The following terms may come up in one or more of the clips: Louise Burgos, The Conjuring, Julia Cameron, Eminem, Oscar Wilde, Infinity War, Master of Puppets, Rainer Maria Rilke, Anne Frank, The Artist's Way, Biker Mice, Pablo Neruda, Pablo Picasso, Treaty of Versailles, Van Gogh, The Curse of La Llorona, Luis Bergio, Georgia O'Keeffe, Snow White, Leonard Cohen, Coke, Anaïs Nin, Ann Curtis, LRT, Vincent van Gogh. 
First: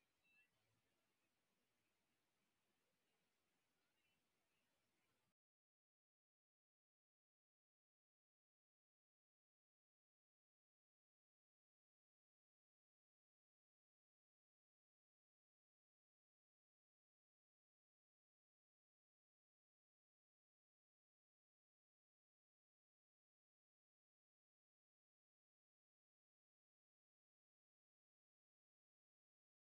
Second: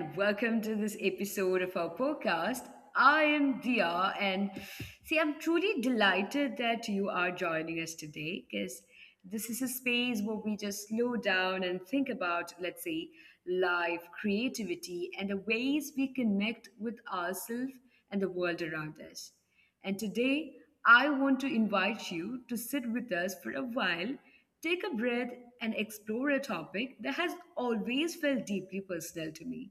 and welcome to this episode of our podcast. I am Dia, and see, I'm truly delighted that you are joining us today because this is a space where we just slow down and think about, let's say, life, creativity, and the ways we connect with ourselves and the world around us. And today, I want to invite you to sit with us for a while, take a breath, and explore a topic that has always felt deeply personal to me.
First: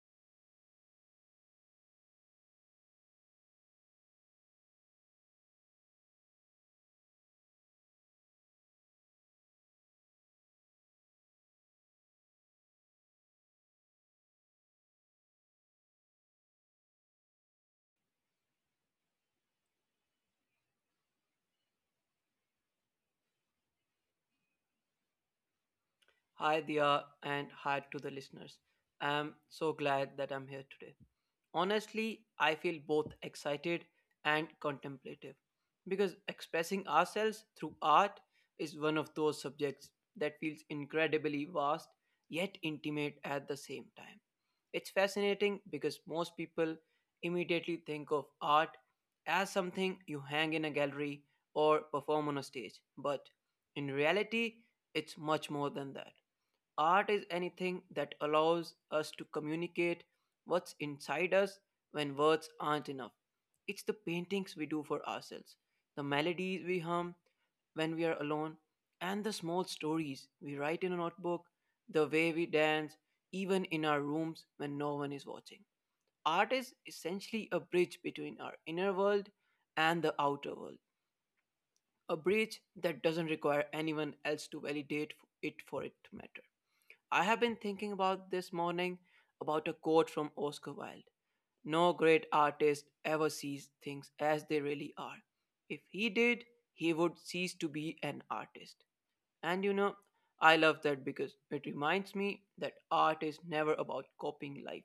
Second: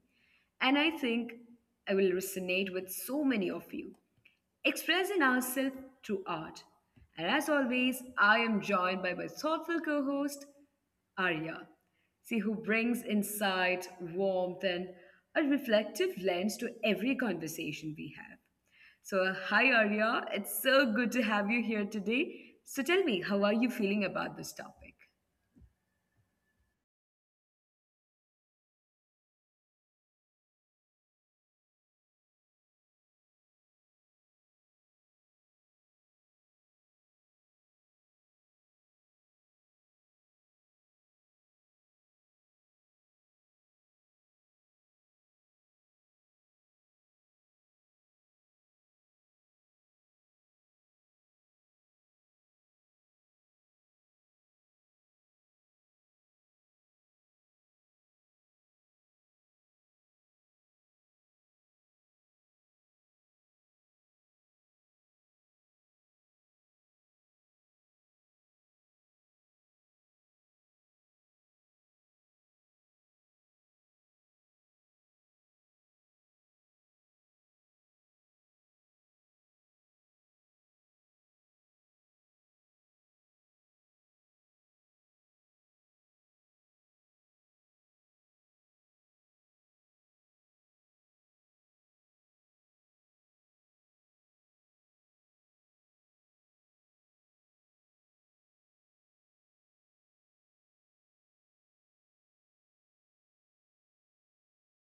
And I think I will resonate with so many of you expressing ourselves through art. And as always, I am joined by my thoughtful co host, Arya. See, who brings insight, warmth, and a reflective lens to every conversation we have. So, hi Arya, it's so good to have you here today. So, tell me, how are you feeling about this topic? Hi, Dia, and hi to the listeners. I'm so glad that I'm here today. Honestly, I feel both excited and contemplative because expressing ourselves through art is one of those subjects that feels incredibly vast yet intimate at the same time. It's fascinating because most people immediately think of art as something you hang in a gallery or perform on a stage, but in reality, it's much more than that. Art is anything that allows us to communicate what's inside us when words aren't enough. It's the paintings we do for ourselves, the melodies we hum when we are alone, and the small stories we write in a notebook, the way we dance, even in our rooms when no one is watching. Art is essentially a bridge between our inner world and the outer world, a bridge that doesn't require anyone else to validate it for it to matter. I have been thinking about this morning about a quote from Oscar Wilde. "No great artist ever sees things as they really are. If he did, he would cease to be an artist." And I love that because it reminds me that art is never about copying life.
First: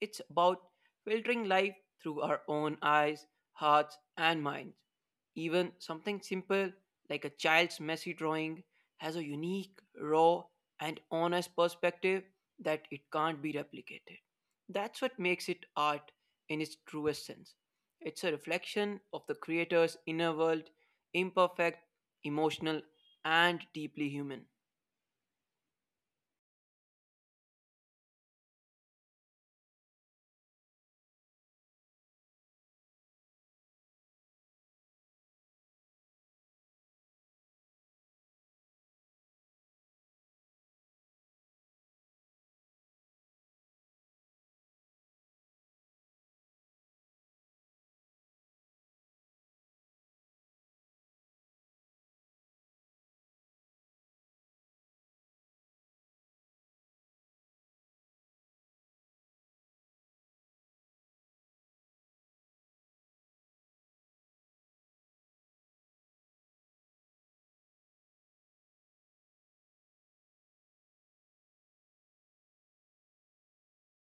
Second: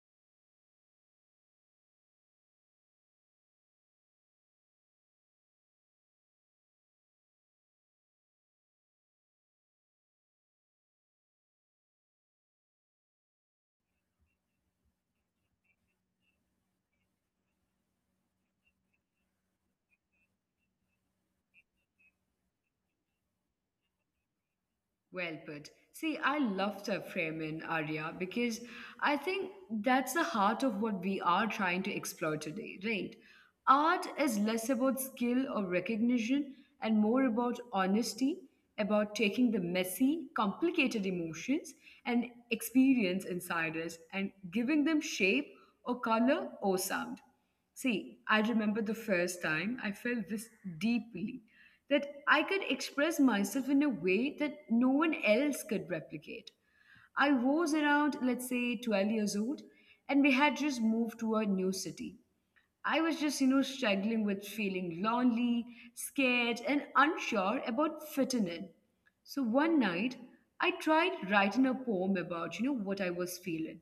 It's about filtering life through our own eyes, hearts, and minds. Even something simple like a child's messy drawing has a unique, raw, and honest perspective that it can't be replicated. That's what makes it art in its truest sense. It's a reflection of the creator's inner world, imperfect, emotional, and deeply human. Well put. See, I love that framing, Arya, because I think that's the heart of what we are trying to explore today, right? Art is less about skill or recognition and more about honesty, about taking the messy, complicated emotions and experience inside us and giving them shape or color or sound. See, I remember the first time I felt this deeply that I could express myself in a way that no one else could replicate. I was around, let's say, 12 years old, and we had just moved to a new city. I was just, struggling with feeling lonely, scared, and unsure about fitting in. So one night, I tried writing a poem about what I was feeling.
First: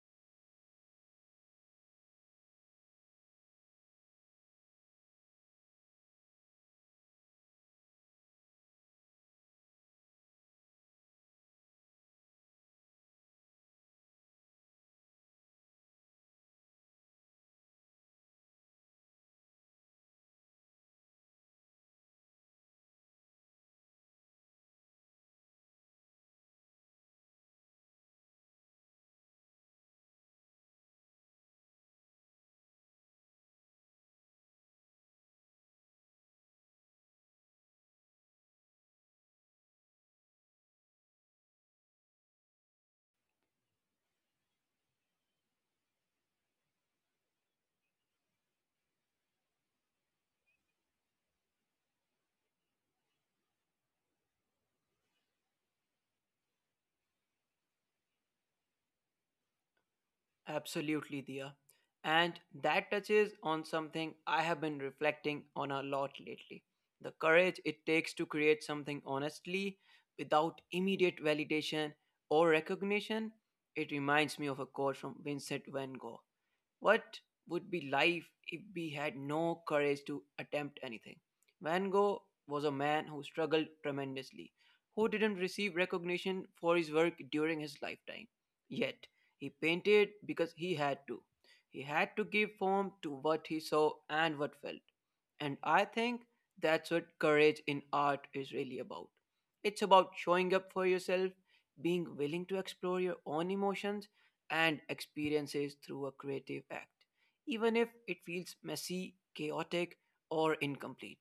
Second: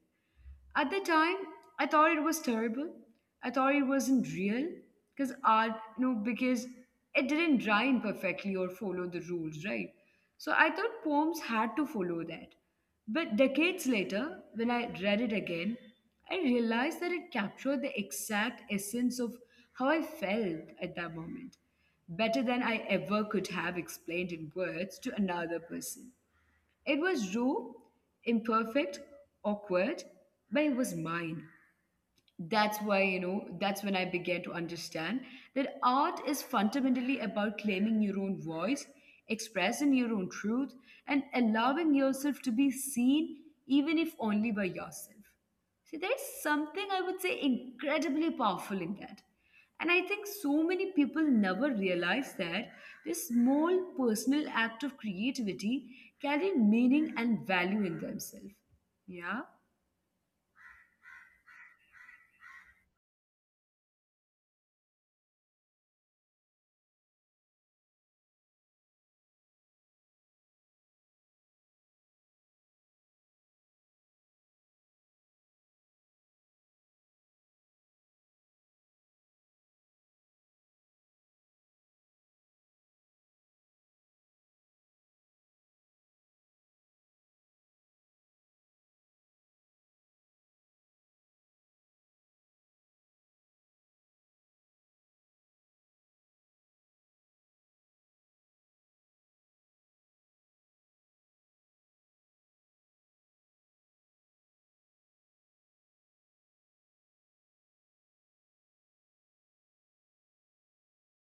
At the time, I thought it was terrible. I thought it wasn't real because art, you know, because it didn't rhyme perfectly or follow the rules, right? So I thought poems had to follow that. But decades later, when I read it again, I realized that it captured the exact essence of how I felt at that moment, better than I ever could have explained in words to another person. It was raw, imperfect, awkward, but it was mine. That's why you know That's when I began to understand that art is fundamentally about claiming your own voice, expressing your own truth, and allowing yourself to be seen, even if only by yourself. See, there's something I would say incredibly powerful in that. And I think so many people never realize that this small personal act of creativity carry meaning and value in themselves. Yeah. Absolutely, Dia. And that touches on something I have been reflecting on a lot lately, the courage it takes to create something honestly without immediate validation or recognition. It reminds me of a quote from Vincent van Gogh. "What would be life if we had no courage to attempt anything?" Van Gogh was a man who struggled tremendously, who didn't receive recognition for his work during his lifetime. Yet, he painted because he had to. He had to give form to what he saw and what felt. And I think that's what courage in art is really about. It's about showing up for yourself, being willing to explore your own emotions and experiences through a creative act, even if it feels messy, chaotic, or incomplete.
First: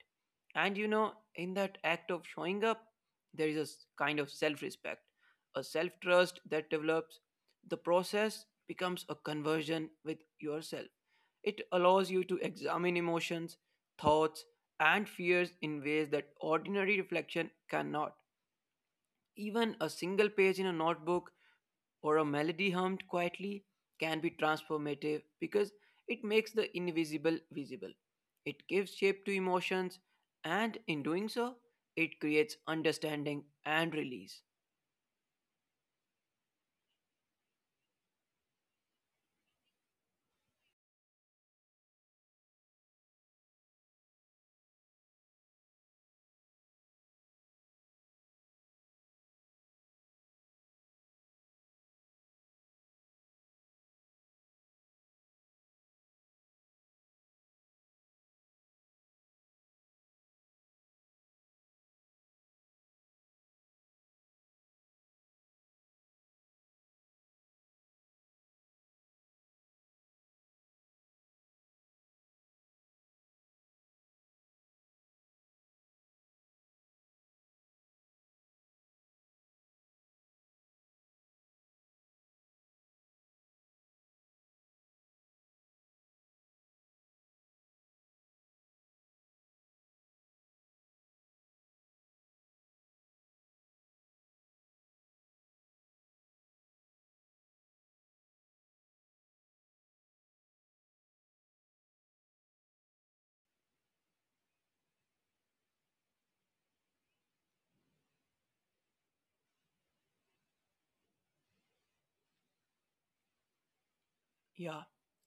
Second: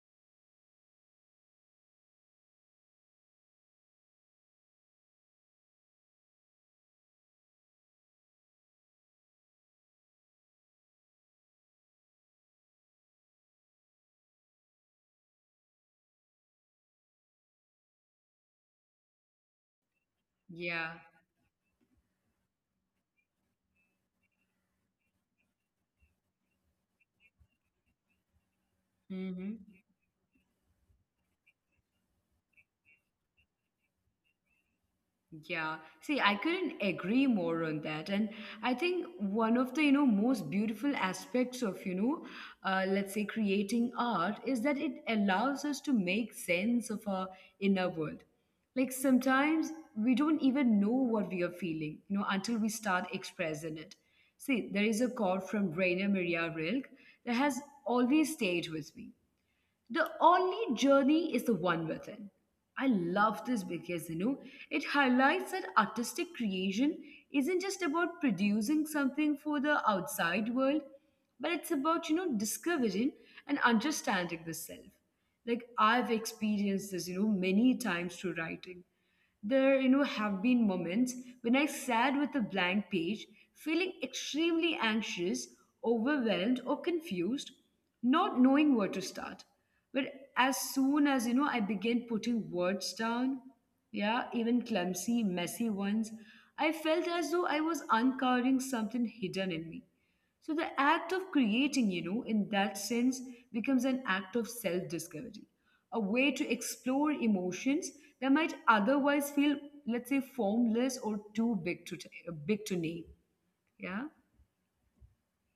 And in that act of showing up, there is a kind of self respect, a self trust that develops. The process becomes a conversion with yourself. It allows you to examine emotions, thoughts, and fears in ways that ordinary reflection cannot. Even a single page in a Yeah. notebook or a melody hummed quietly can be transformative because it makes the invisible visible. It gives shape to Hmm. emotions, and in doing so, it creates understanding and release. Yeah, see, I couldn't agree more on that. And I think one of the most beautiful aspects of let's say creating art is that it allows us to make sense of our inner world. Like sometimes we don't even know what we are feeling, until we start expressing it. See, there is a quote from Rainer Maria Rilke that has always stayed with me. The only journey is the one within. I love this because it highlights that artistic creation isn't just about producing something for the outside world, but it's about discovering and understanding the self. Like I've experienced this many times through writing. There have been moments when I sat with a blank page, feeling extremely anxious, overwhelmed, or confused, not knowing where to start. But as soon as I began putting words down, yeah, even clumsy messy ones, I felt as though I was uncovering something hidden in me. So the act of creating, in that sense, becomes an act of self discovery, a way to explore emotions that might otherwise feel, let's say, formless, or too big to name. Yeah. Yeah.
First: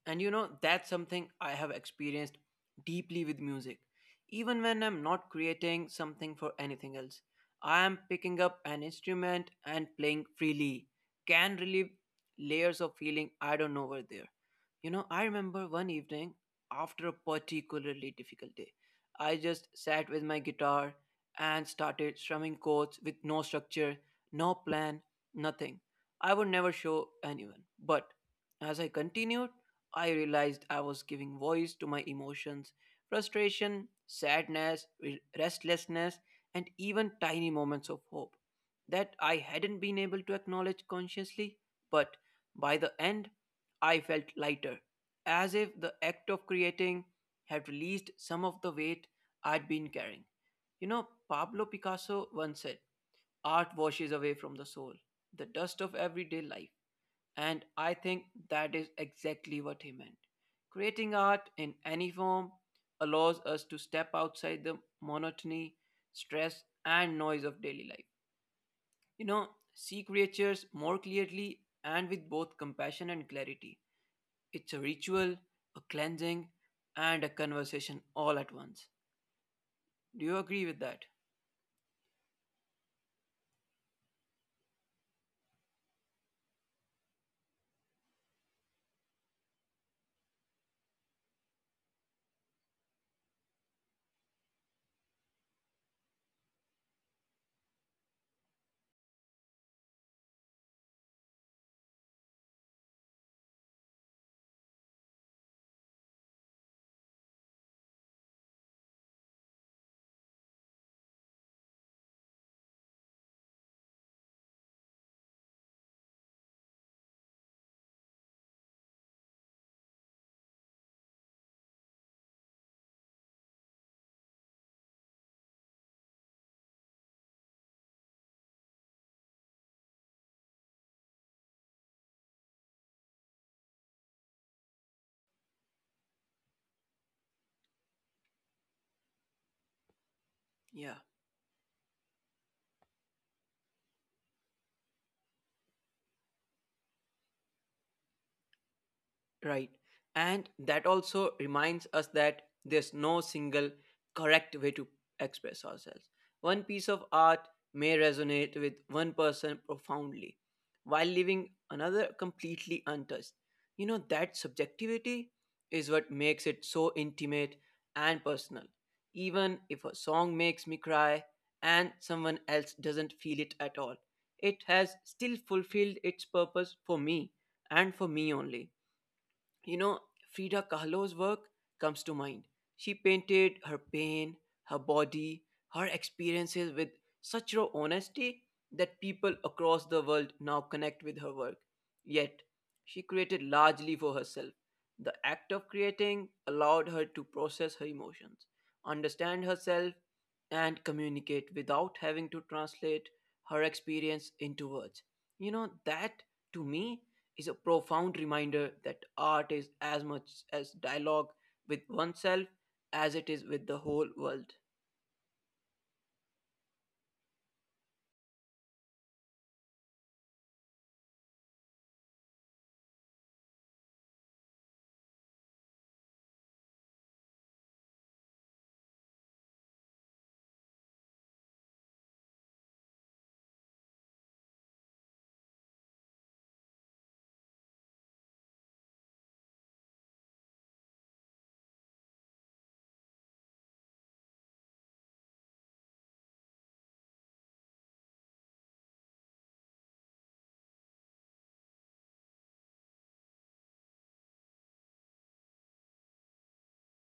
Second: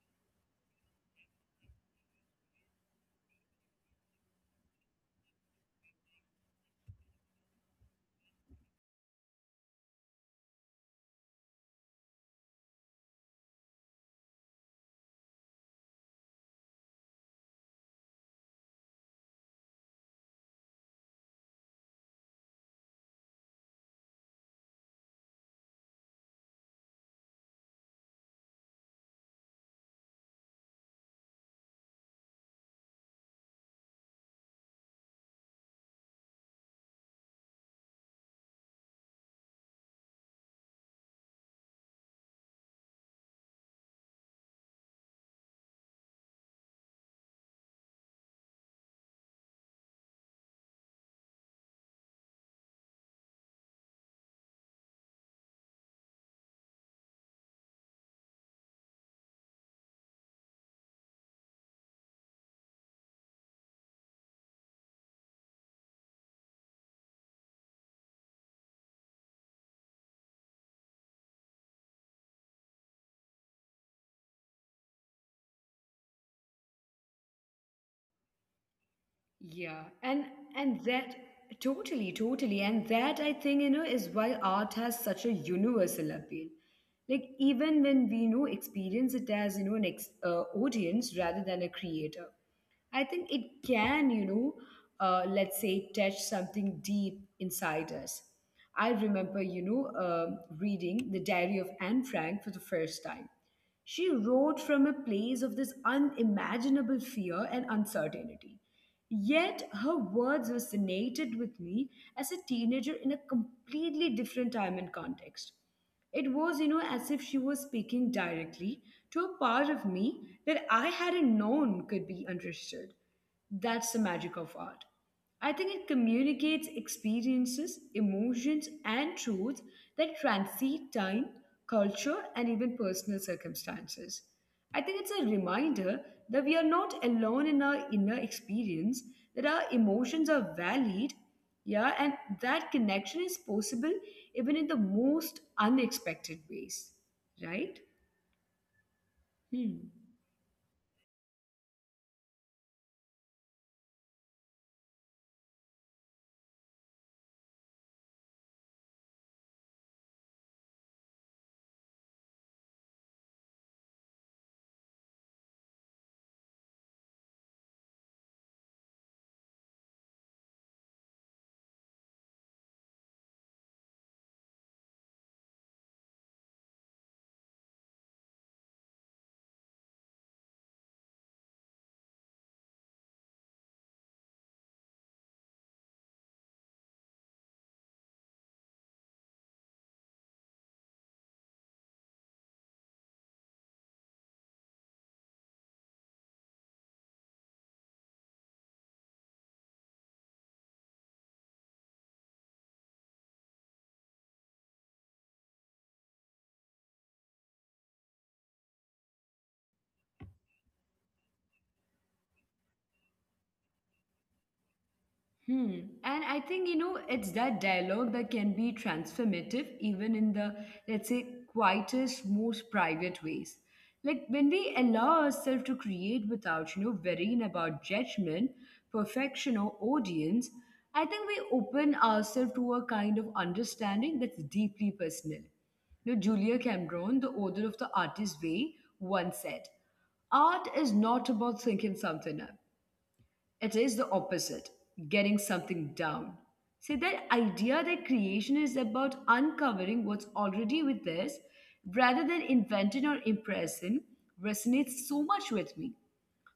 And that's something I have experienced deeply with music. Even when I'm not creating something for anything else, I am picking up an instrument and playing freely. Can relieve layers of feeling I don't know were there. You know, I remember one evening after a particularly difficult day, I just sat with my guitar and started strumming chords with no structure, no plan, nothing. I would never show anyone. But as I continued, I realized I was giving voice to my emotions: frustration, sadness, restlessness, and even tiny moments of hope that I hadn't been able to acknowledge consciously. But by the end, I felt lighter, as if the act of creating had released some of the weight I'd been carrying. You know, Pablo Picasso once said, "Art washes away from the soul the dust of everyday life," and I think that is exactly what he meant. Creating art in any form allows us to step outside the monotony, stress, and noise of daily life. You know, see creatures more clearly and with both compassion and clarity. It's a ritual, a cleansing, and a conversation all at once. Yeah, Do and you agree with and that? that totally, totally, and that I think is why art has such a universal appeal. Like even when we experience it as an audience rather than a creator, I think it can, let's say, touch something deep inside us. I remember reading the Diary of Anne Frank for the first time. She wrote from a place of this unimaginable fear and uncertainty. Yet her words resonated with me as a teenager in a completely different time and context. It was as if she was speaking directly to a part of me that I hadn't known could be understood. That's the magic of art. I think it communicates experiences, emotions, and truths that transcend time, culture, and even personal circumstances. I think it's a reminder that we are not alone in our inner experience, that our emotions Yeah. are valid, yeah, and that connection is possible even in the most unexpected ways, right? Right. Hmm. And that also reminds us that there's no single correct way to express ourselves. One piece of art may resonate with one person profoundly, while leaving another completely untouched. You know, that subjectivity is what makes it so intimate and personal. Even if a song makes me cry and someone else doesn't feel it at all, it has still fulfilled its purpose for me and for me only. You know, Frida Kahlo's work comes to mind. She painted her pain, her body, her experiences with such raw honesty that people across the world now connect with her work. Yet, she created largely for herself. The act of creating allowed her to process her emotions, understand herself, and communicate without having to translate her experience into words. You know, that to me is a profound reminder that art is as much as dialogue with oneself as it is with the whole world. Hmm. And I think it's that dialogue that can be transformative, even in the, let's say, quietest, most private ways. Like when we allow ourselves to create without worrying about judgment, perfection, or audience, I think we open ourselves to a kind of understanding that's deeply personal. Julia Cameron, the author of The Artist's Way, once said, "Art is not about thinking something up. It is the opposite, getting something down." See, that idea that creation is about uncovering what's already with us rather than inventing or impressing resonates so much with me.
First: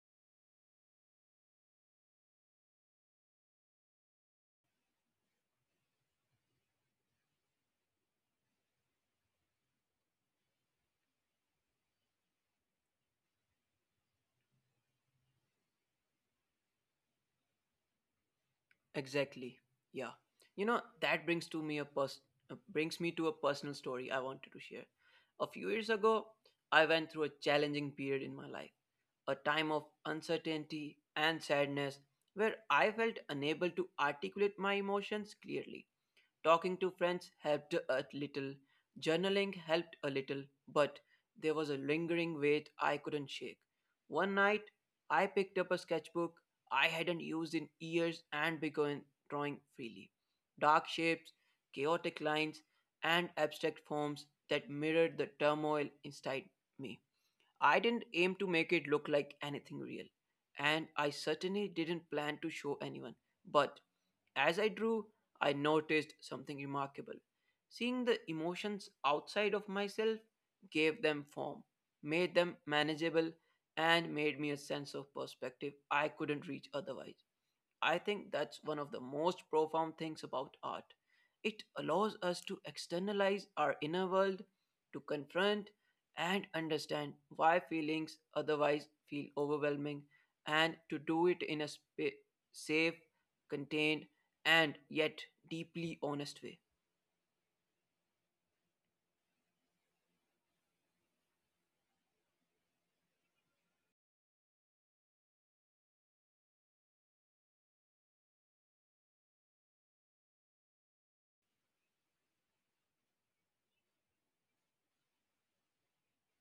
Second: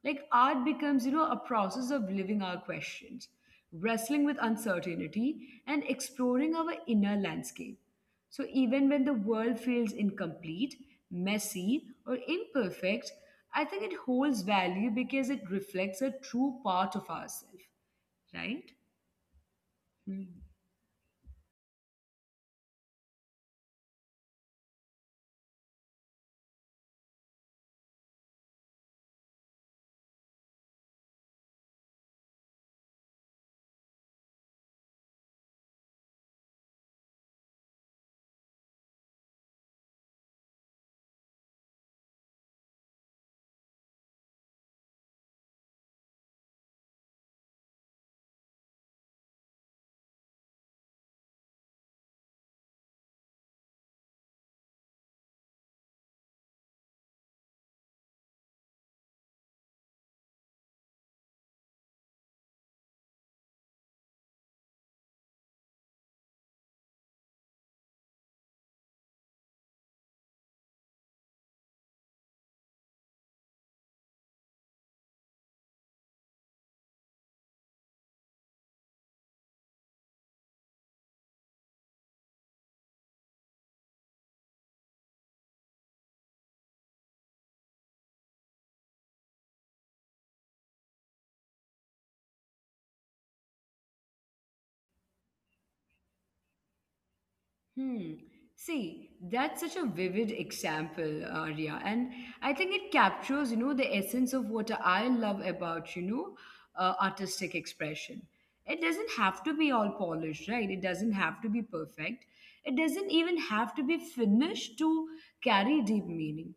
Like art becomes a process of living our questions, wrestling with uncertainty, and exploring our inner landscape. So even when the world feels incomplete, messy, or imperfect, I think it holds value because it reflects a true part of ourselves, right? Exactly. Yeah. You know, that brings me to a personal story I wanted to share. A few years ago, I went through a challenging period in my life, a time of uncertainty and sadness where I felt unable to articulate my emotions clearly. Talking to friends helped a little, journaling helped a little, but there was a lingering weight I couldn't shake. One night, I picked up a sketchbook I hadn't used in years and began drawing freely. Dark shapes, chaotic lines, and abstract forms that mirrored the turmoil inside me. I didn't aim to make it look like anything real, and I certainly didn't plan to show anyone, but as I drew, I noticed something remarkable. Seeing the emotions outside of myself gave them form, made them manageable, and made me a sense of perspective I couldn't reach otherwise. I think that's one of the most profound things about art. It allows us to externalize our inner world, to confront and understand why feelings otherwise feel overwhelming, and to do it in a safe, contained, and yet deeply honest way. Hmm. See, that's such a vivid example, Arya, and I think it captures the essence of what I love about artistic expression. It doesn't have to be all polished, right? It doesn't have to be perfect. It doesn't even have to be finished to carry deep meaning.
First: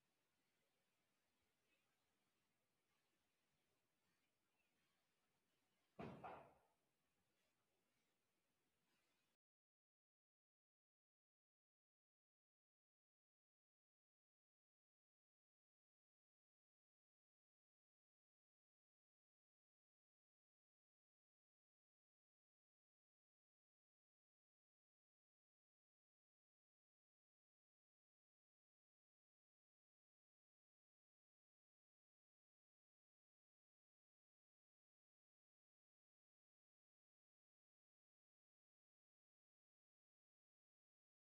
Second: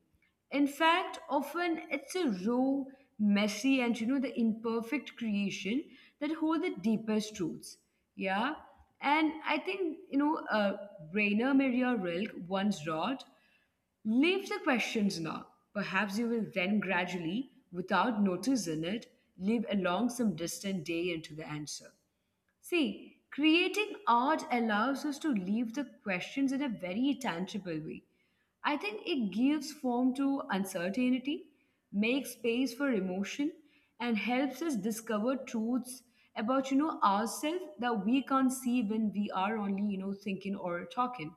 In fact, often it's a raw, messy, and the imperfect creation that hold the deepest truths. Yeah. And I think, Rainer Maria Rilke once wrote, "Leave the questions now. Perhaps you will then gradually, without noticing it, live along some distant day into the answer." See, creating art allows us to leave the questions in a very tangible way. I think it gives form to uncertainty, makes space for emotion, and helps us discover truths about ourselves that we can't see when we are only thinking or talking.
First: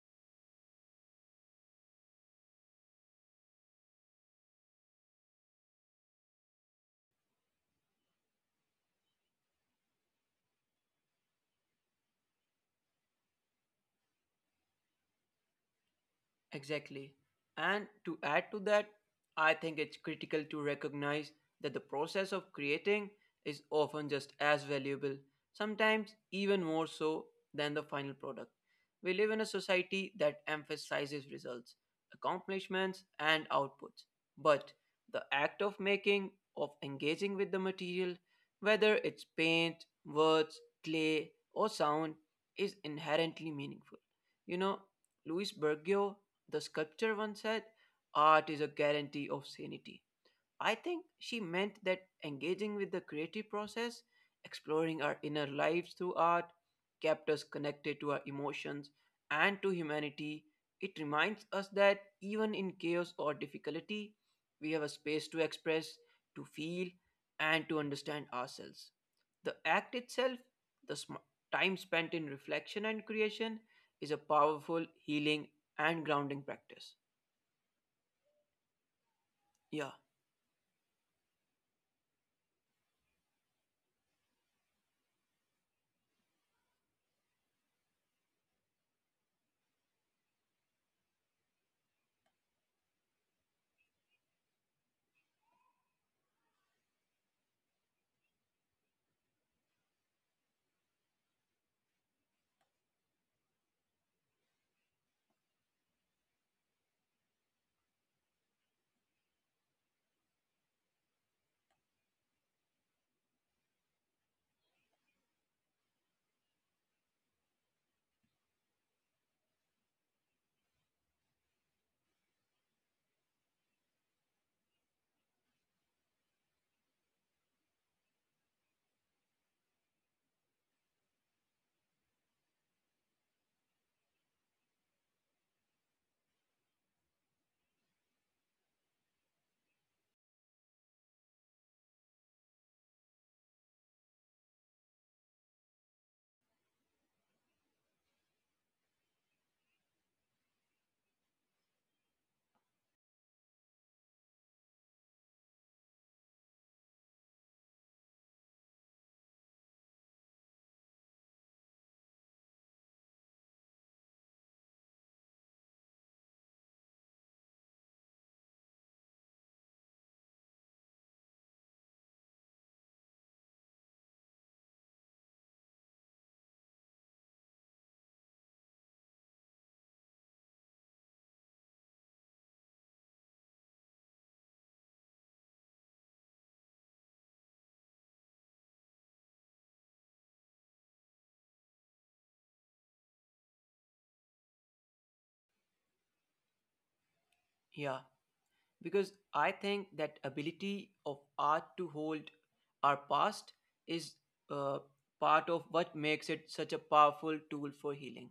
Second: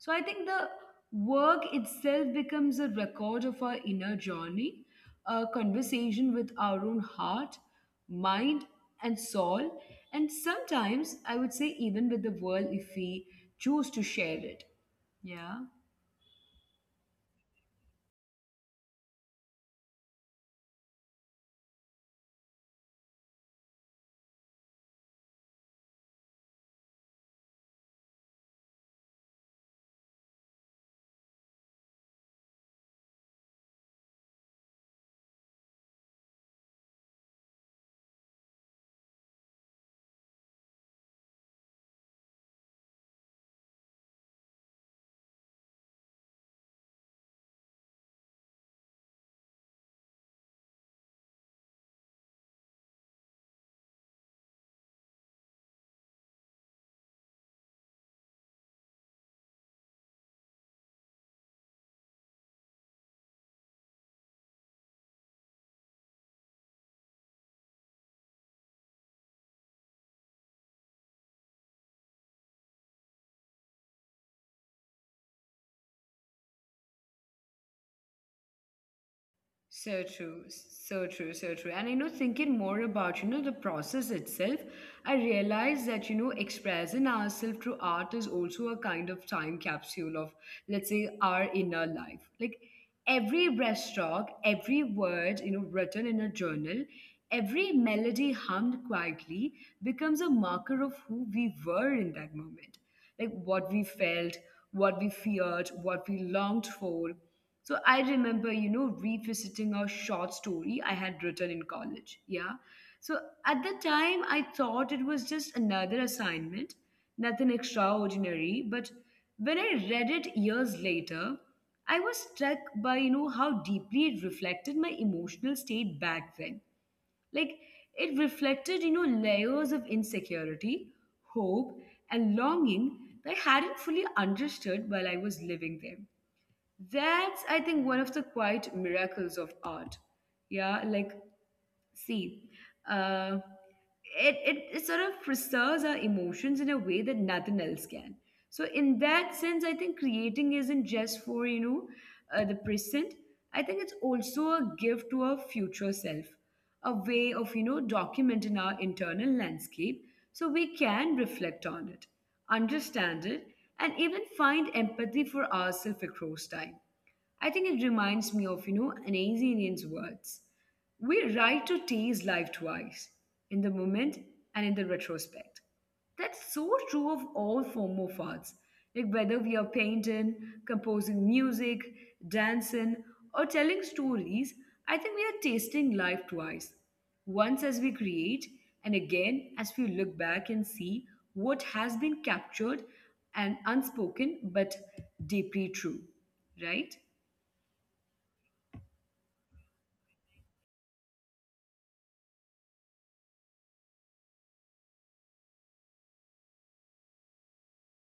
So I think the work itself becomes a record of our inner journey, a conversation with our own heart, mind, and soul, and sometimes I would say even with the world if we choose to share it. Yeah. Exactly. And to add to that, I think it's critical to recognize that the process of creating is often just as valuable, sometimes even more so than the final product. We live in a society that emphasizes results, accomplishments, and outputs. But the act of making, of engaging with the material, whether it's paint, words, clay, or sound, is inherently meaningful. You know, Luis Bergio the sculpture once said, "Art is a guarantee of sanity." I think she meant that engaging with the creative process, exploring our inner lives through art, kept us connected to our emotions and to humanity. It reminds us that even in chaos or difficulty, we have a space to express, to feel, and to understand ourselves. The act itself, the time spent in reflection and creation, is a powerful, healing, and grounding practice. Yeah, So true, so true, so true. And thinking more about the process itself, I realized that expressing ourselves through art is also a kind of time capsule of, let's say, our inner life. Like every breaststroke, every word written in a journal, every melody hummed quietly becomes a marker of who we were in that moment, like what we felt, what we feared, what we longed for. So I remember revisiting a short story I had written in college. Yeah, so at the time, I thought it was just another assignment, nothing extraordinary. But when I read it years later, I was struck by how deeply it reflected my emotional state back then. Like it reflected layers of insecurity, hope, and longing that I hadn't fully understood while I was living there. That's, I think, one of the quite miracles of art. Yeah, like, see, uh, it sort of preserves our emotions in a way that nothing else can. So, in that sense, I think creating isn't just for the present. I think it's also a gift to our future self, a way of documenting our internal landscape so we can reflect on it, understand it, and even find empathy for ourselves across time. I think it reminds me of an Indian's words. We write to tease life twice, in the moment and in the retrospect. That's so true of all form of arts, like whether we are painting, composing music, dancing, or telling stories. I think we are tasting life twice. Once as we create, and again as we look back and see what has been captured and unspoken but deeply true, right? yeah, because I think that ability of art to hold our past is uh, part of what makes it such a powerful tool for healing.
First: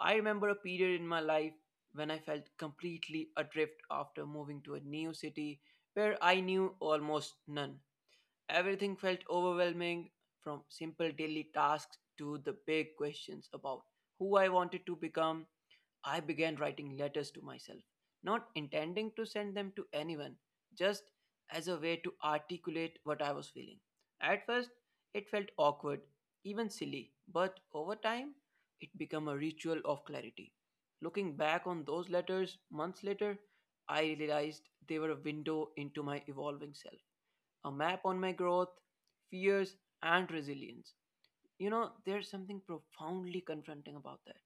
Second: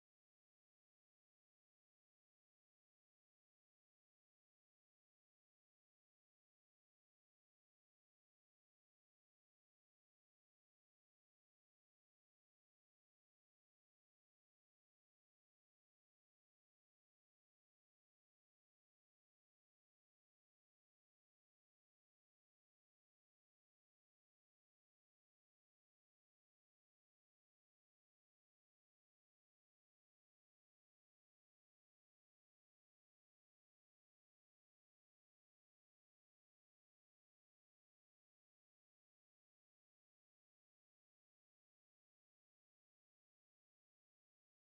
I remember a period in my life when I felt completely adrift after moving to a new city where I knew almost none. Everything felt overwhelming from simple daily tasks to the big questions about who I wanted to become. I began writing letters to myself, not intending to send them to anyone, just as a way to articulate what I was feeling. At first, it felt awkward, even silly, but over time, it became a ritual of clarity. Looking back on those letters months later, I realized they were a window into my evolving self, a map on my growth, fears, and resilience. You know, there's something profoundly confronting about that.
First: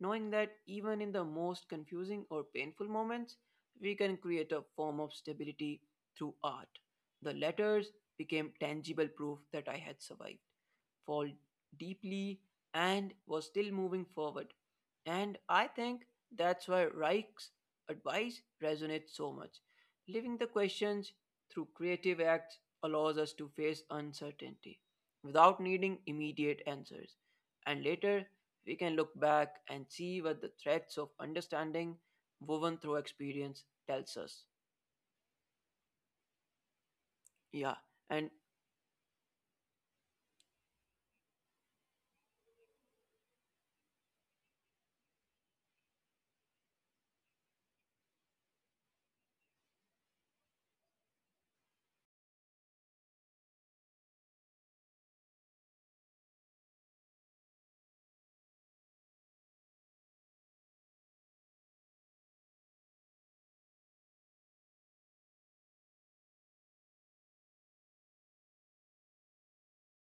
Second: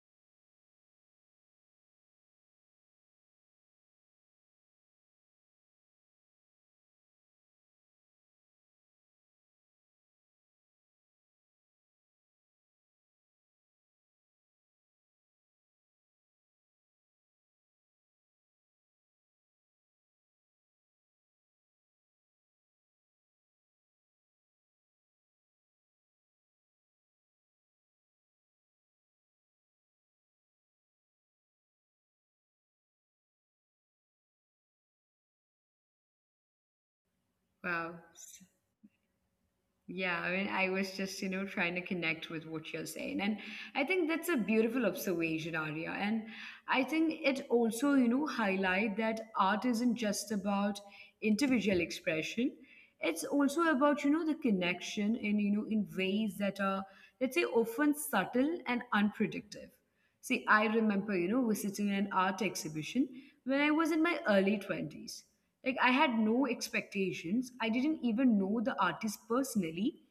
Knowing that even in the most confusing or painful moments, we can create a form of stability through art. The letters became tangible proof that I had survived, fall deeply, and was still moving forward. And I think that's why Reich's advice resonates so much. Living the questions through creative acts allows us to face uncertainty without needing immediate answers. And later, we can look back and see what the threads of understanding woven through experience tells us. Yeah, Wow. and Yeah, I mean, I was just, trying to connect with what you're saying. And I think that's a beautiful observation, Arya. And I think it also highlight that art isn't just about individual expression. It's also about the connection in ways that are, let's say, often subtle and unpredictable. See, I remember visiting an art exhibition when I was in my early 20s. Like, I had no expectations. I didn't even know the artist personally.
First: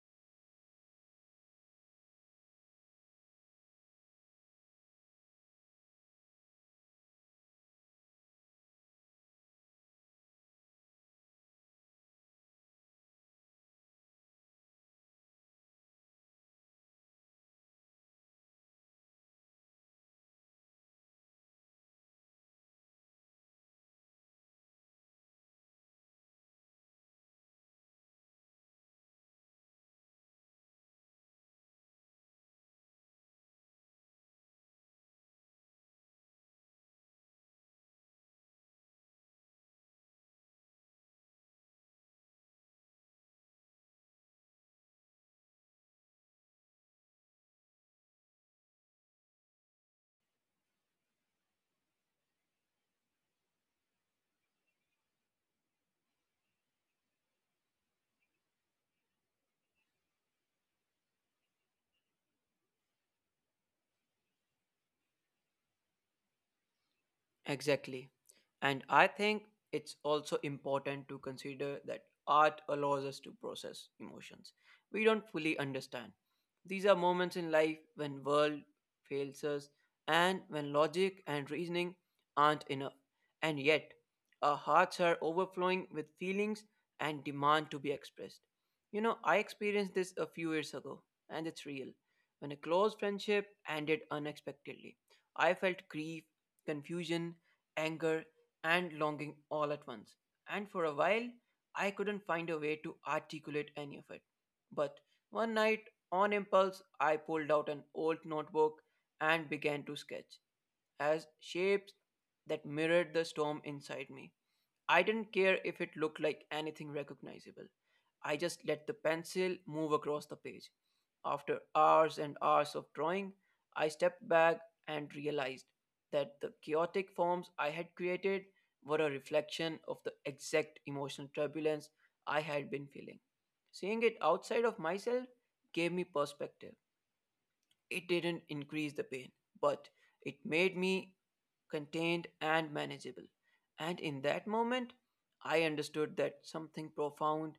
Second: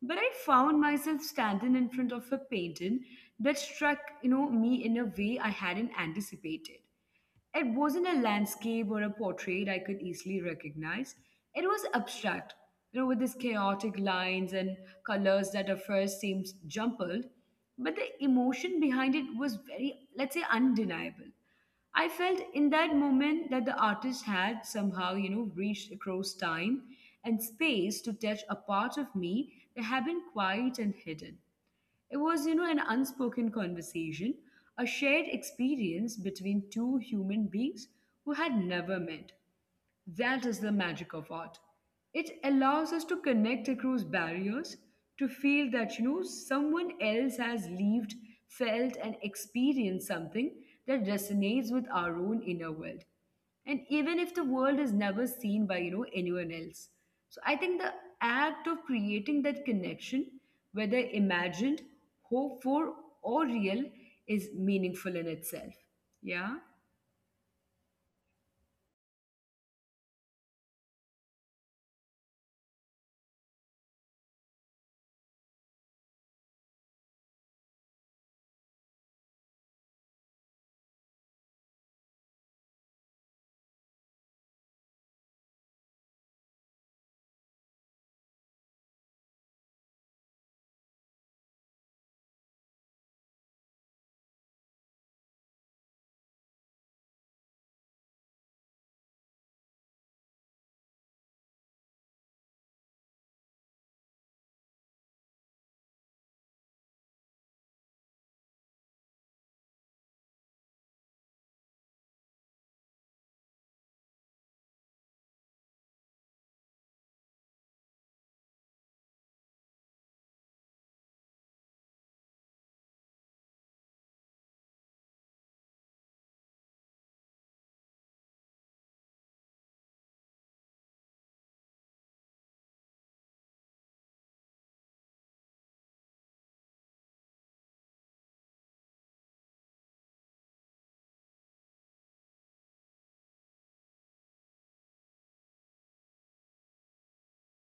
But I found myself standing in front of a painting that struck me in a way I hadn't anticipated. It wasn't a landscape or a portrait I could easily recognize. It was abstract with these chaotic lines and colors that at first seems jumbled, but the emotion behind it was very, let's say, undeniable. I felt in that moment that the artist had somehow reached across time and space to touch a part of me that had been quiet and hidden. It was an unspoken conversation, a shared experience between two human beings who had never met. That is the magic of art. It allows us to connect across barriers, to feel that someone else has lived, felt, and experienced something that resonates with our own inner world. And even if the world is never seen by anyone else. So I think the act of creating that connection, whether imagined, hoped for, or real, is meaningful in itself. Yeah. Exactly. And I think it's also important to consider that art allows us to process emotions we don't fully understand. These are moments in life when world fails us and when logic and reasoning aren't enough. And yet, our hearts are overflowing with feelings and demand to be expressed. You know, I experienced this a few years ago, and it's real. When a close friendship ended unexpectedly, I felt grief, confusion, anger, and longing all at once. And for a while, I couldn't find a way to articulate any of it. But one night, on impulse, I pulled out an old notebook and began to sketch as shapes that mirrored the storm inside me. I didn't care if it looked like anything recognizable. I just let the pencil move across the page. After hours and hours of drawing, I stepped back and realized that the chaotic forms I had created were a reflection of the exact emotional turbulence I had been feeling. Seeing it outside of myself gave me perspective. It didn't increase the pain, but it made me contained and manageable. And in that moment, I understood that something profound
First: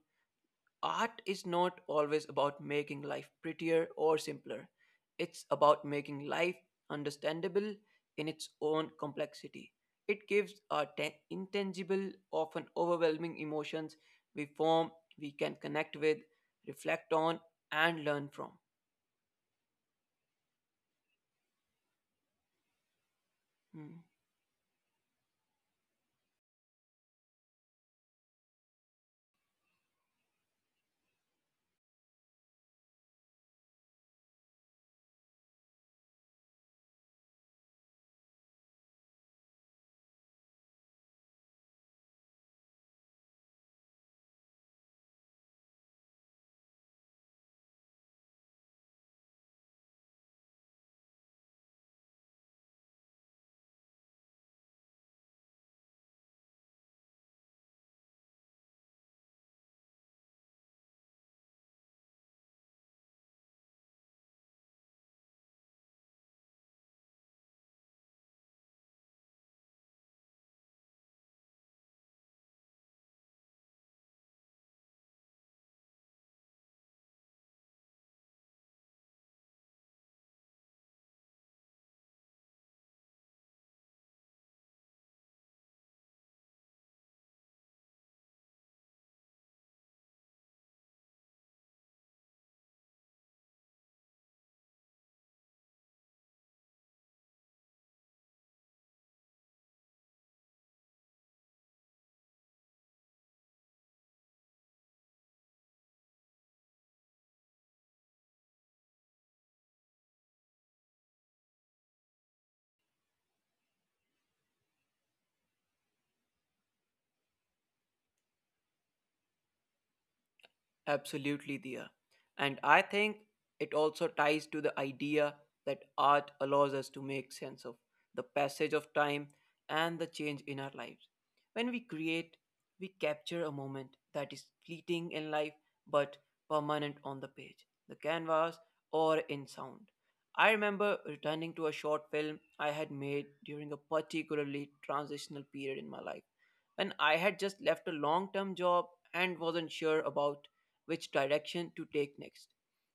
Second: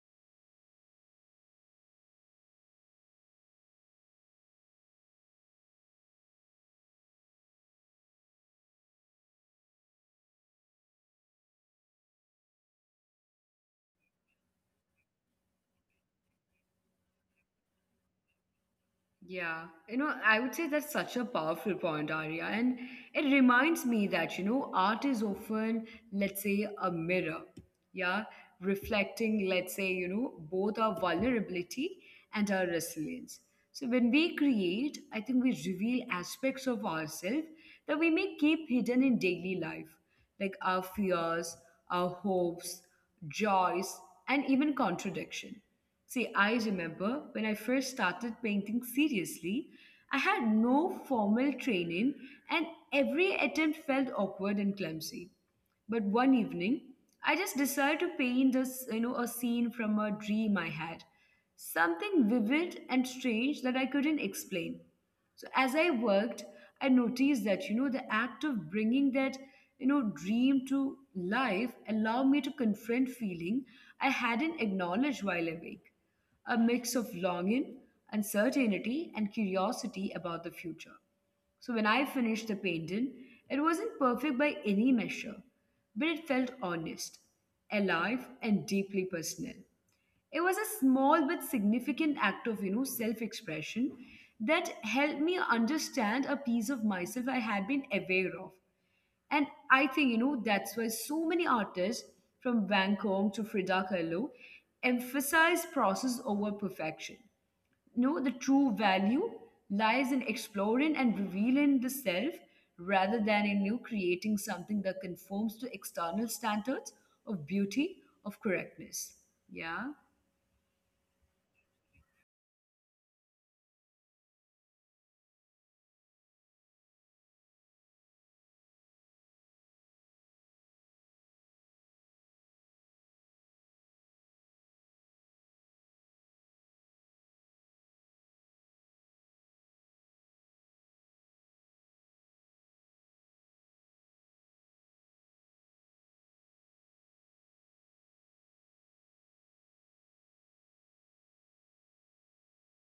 art is not always about making life prettier or simpler, it's about making life understandable in its own complexity. It gives our intangible, often overwhelming emotions we form, we can connect with, reflect on, and learn from. Yeah I would say that's such a powerful point, Arya. And it reminds Hmm. me that art is often, let's say, a mirror. Yeah, reflecting, let's say both our vulnerability and our resilience. So when we create, I think we reveal aspects of ourselves that we may keep hidden in daily life, like our fears, our hopes, joys, and even contradiction. See, I remember when I first started painting seriously, I had no formal training and every attempt felt awkward and clumsy. But one evening, I just decided to paint a, s- you know, a scene from a dream I had. Something vivid and strange that I couldn't explain. So as I worked, I noticed that the act of bringing that dream to life allowed me to confront feeling I hadn't acknowledged while awake. A mix of longing, uncertainty, and curiosity about the future. So when I finished the painting, it wasn't perfect by any measure, but it felt honest, alive, and deeply personal. It was a small but significant act of self-expression that helped me understand a piece of myself I had been aware of. And I think that's why so many artists from Van Gogh to Frida Kahlo emphasize process over perfection. No, the true value lies in exploring and revealing the self rather than in you creating something that conforms to external standards of beauty, of correctness. Yeah. Absolutely, Dia. And I think it also ties to the idea that art allows us to make sense of the passage of time and the change in our lives. When we create, we capture a moment that is fleeting in life but permanent on the page, the canvas, or in sound. I remember returning to a short film I had made during a particularly transitional period in my life when I had just left a long term job and wasn't sure about which direction to take next.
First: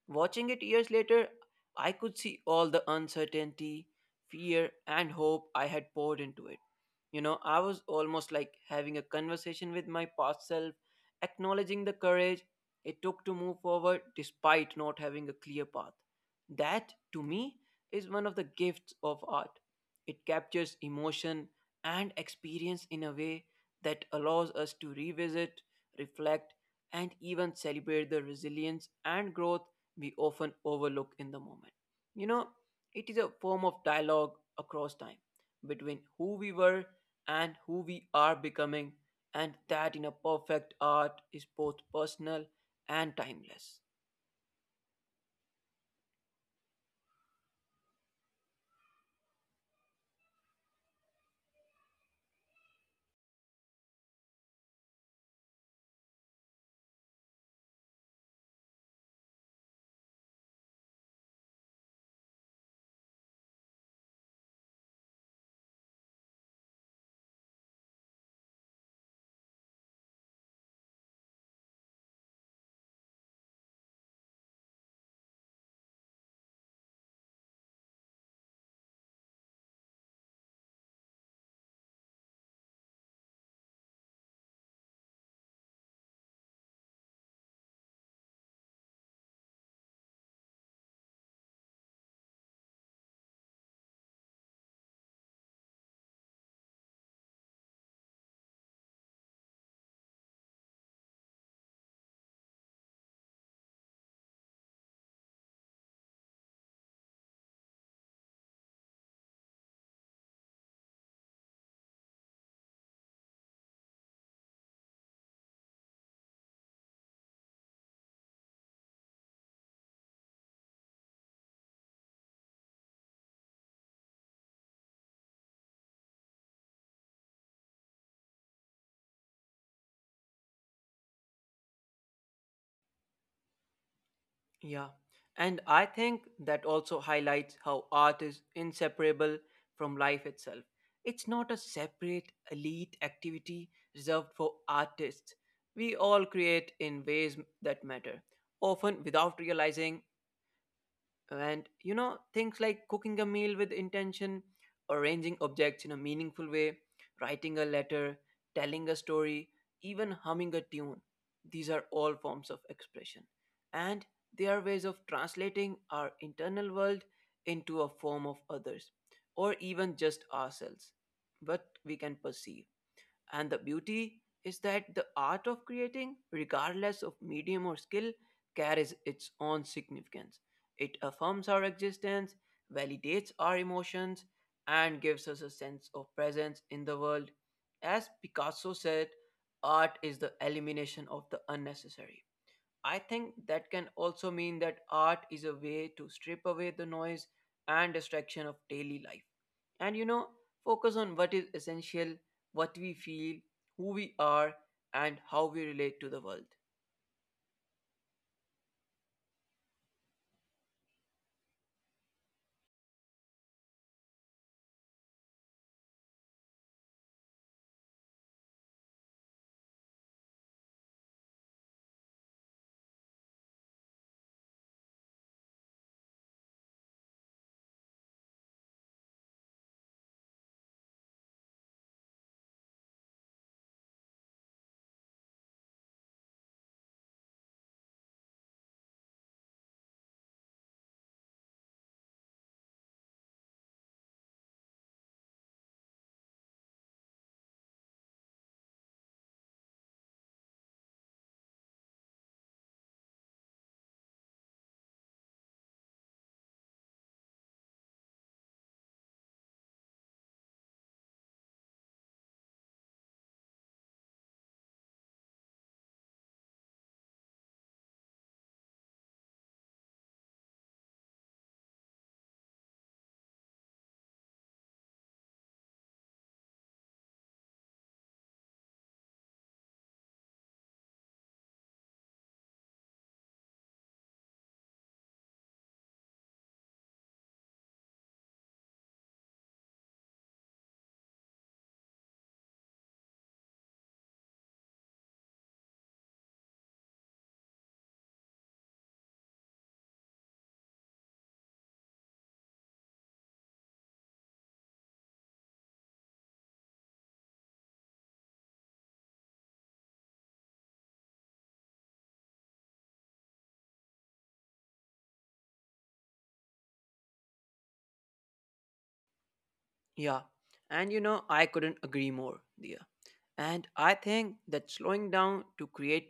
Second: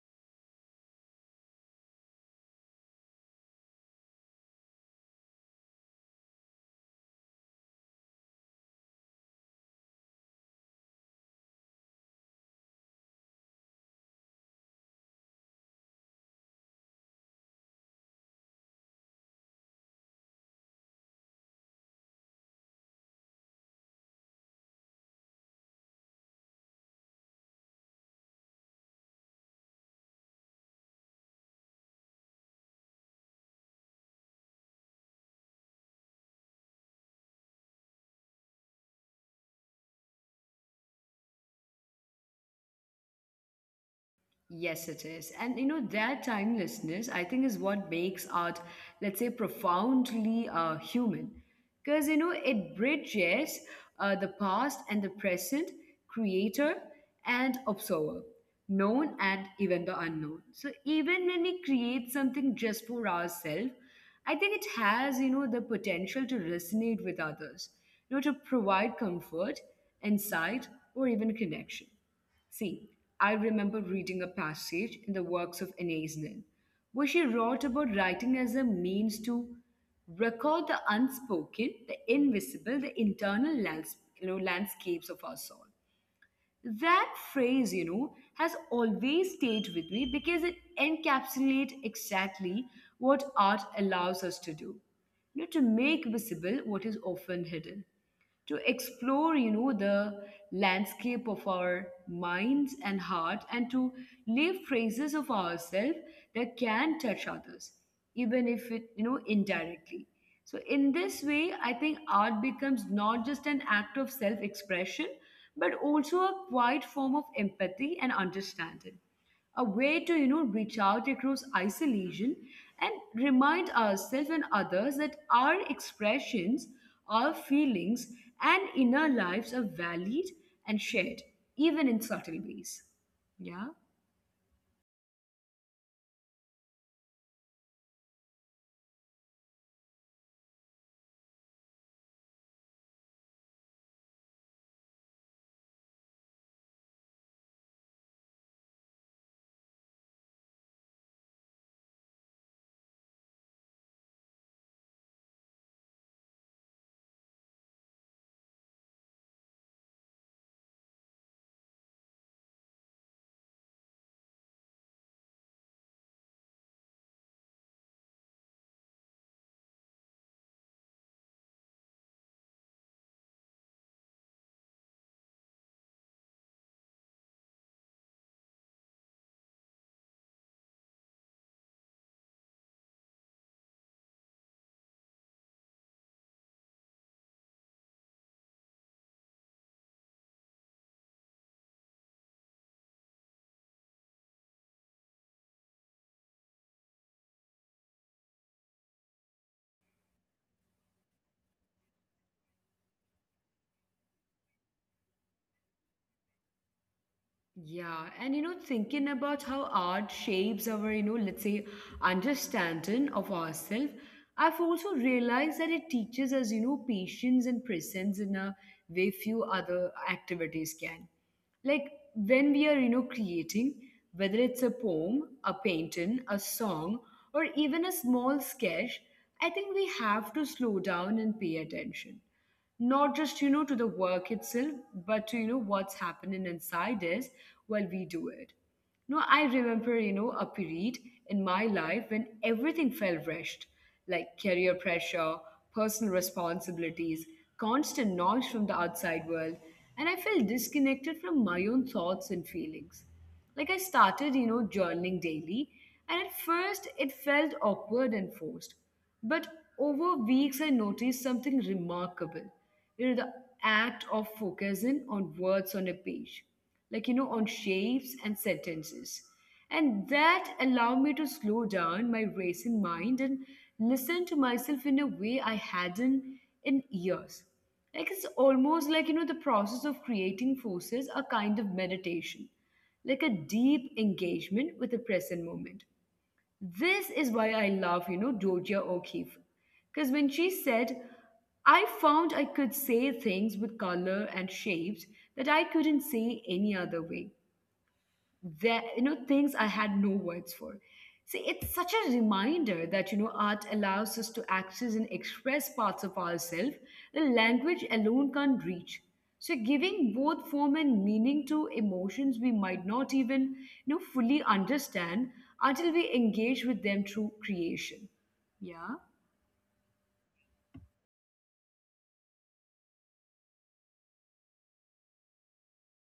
Watching it years later, I could see all the uncertainty, fear, and hope I had poured into it. You know, I was almost like having a conversation with my past self, acknowledging the courage it took to move forward despite not having a clear path. That, to me, is one of the gifts of art. It captures emotion and experience in a way that allows us to revisit, reflect, and even celebrate the resilience and growth we often overlook in the moment. You know, it is a form of dialogue across time between who we were and who we are becoming, and that in a perfect art is both personal and timeless. Yes, it is. And that timelessness, I think, is what makes art, let's say, profoundly human. Because it bridges the past and the present, creator and observer, known and even the unknown. So, even when we create something just for ourselves, I think it has the potential to resonate with others to provide comfort, insight, or even connection. See, I remember reading a passage in the works of Anais where she wrote about writing as a means to record the unspoken, the invisible, the internal landscapes of our soul. That phrase has always stayed with me because it encapsulates exactly what art allows us to do. To make visible what is often hidden, to explore the landscape of our minds and heart, and to live phrases of ourselves that can touch others, even if it indirectly. So in this way, I think art becomes not just an act of self expression, but also a quiet form of empathy and understanding, a way to reach out across isolation and remind ourselves and others that our expressions, our feelings, and inner lives are valid and shared, even in subtle ways. Yeah. Yeah, and I think that also highlights how art is inseparable from life itself. It's not a separate elite activity reserved for artists. We all create in ways that matter, often without realizing, and you know things like cooking a meal with intention, arranging objects in a meaningful way, writing a letter, telling a story, even humming a tune, these are all forms of expression, and they are ways of translating our internal world into a form of others or even just ourselves, what we can perceive. And the beauty is that the art of creating, regardless of medium or skill, carries its own significance. It affirms our existence, validates our emotions, and gives us a sense of presence in the world. As Picasso said, art is the elimination of the unnecessary. I think that can also mean that art is a way to strip away the noise and distraction of daily life. And you know, focus on what is essential, what we feel, who we are, and how we relate to the world. Yeah, and thinking about how art shapes our let's say, understanding of ourselves, I've also realized that it teaches us patience and presence in a way few other activities can. Like when we are creating, whether it's a poem, a painting, a song, or even a small sketch, I think we have to slow down and pay attention, not just to the work itself, but to what's happening inside us while we do it. No, I remember a period in my life when everything felt rushed, like career pressure, personal responsibilities, constant noise from the outside world, and I felt disconnected from my own thoughts and feelings. Like, I started journaling daily, and at first it felt awkward and forced, but over weeks, I noticed something remarkable. The act of focusing on words on a page, like on shapes and sentences. And that allowed me to slow down my racing mind and listen to myself in a way I hadn't in years. Like, it's almost like the process of creating forces a kind of meditation, like a deep engagement with the present moment. This is why I love Georgia O'Keeffe. Because when she said, I found I could say things with color and shapes that I couldn't say any other way, there things I had no words for. See, it's such a reminder that art allows us to access and express parts of ourselves the language alone can't reach, so giving both form and meaning to emotions we might not even fully understand until we engage with them through creation. Yeah. Yeah. And you know, I couldn't agree more, Dia. And I think that slowing down to create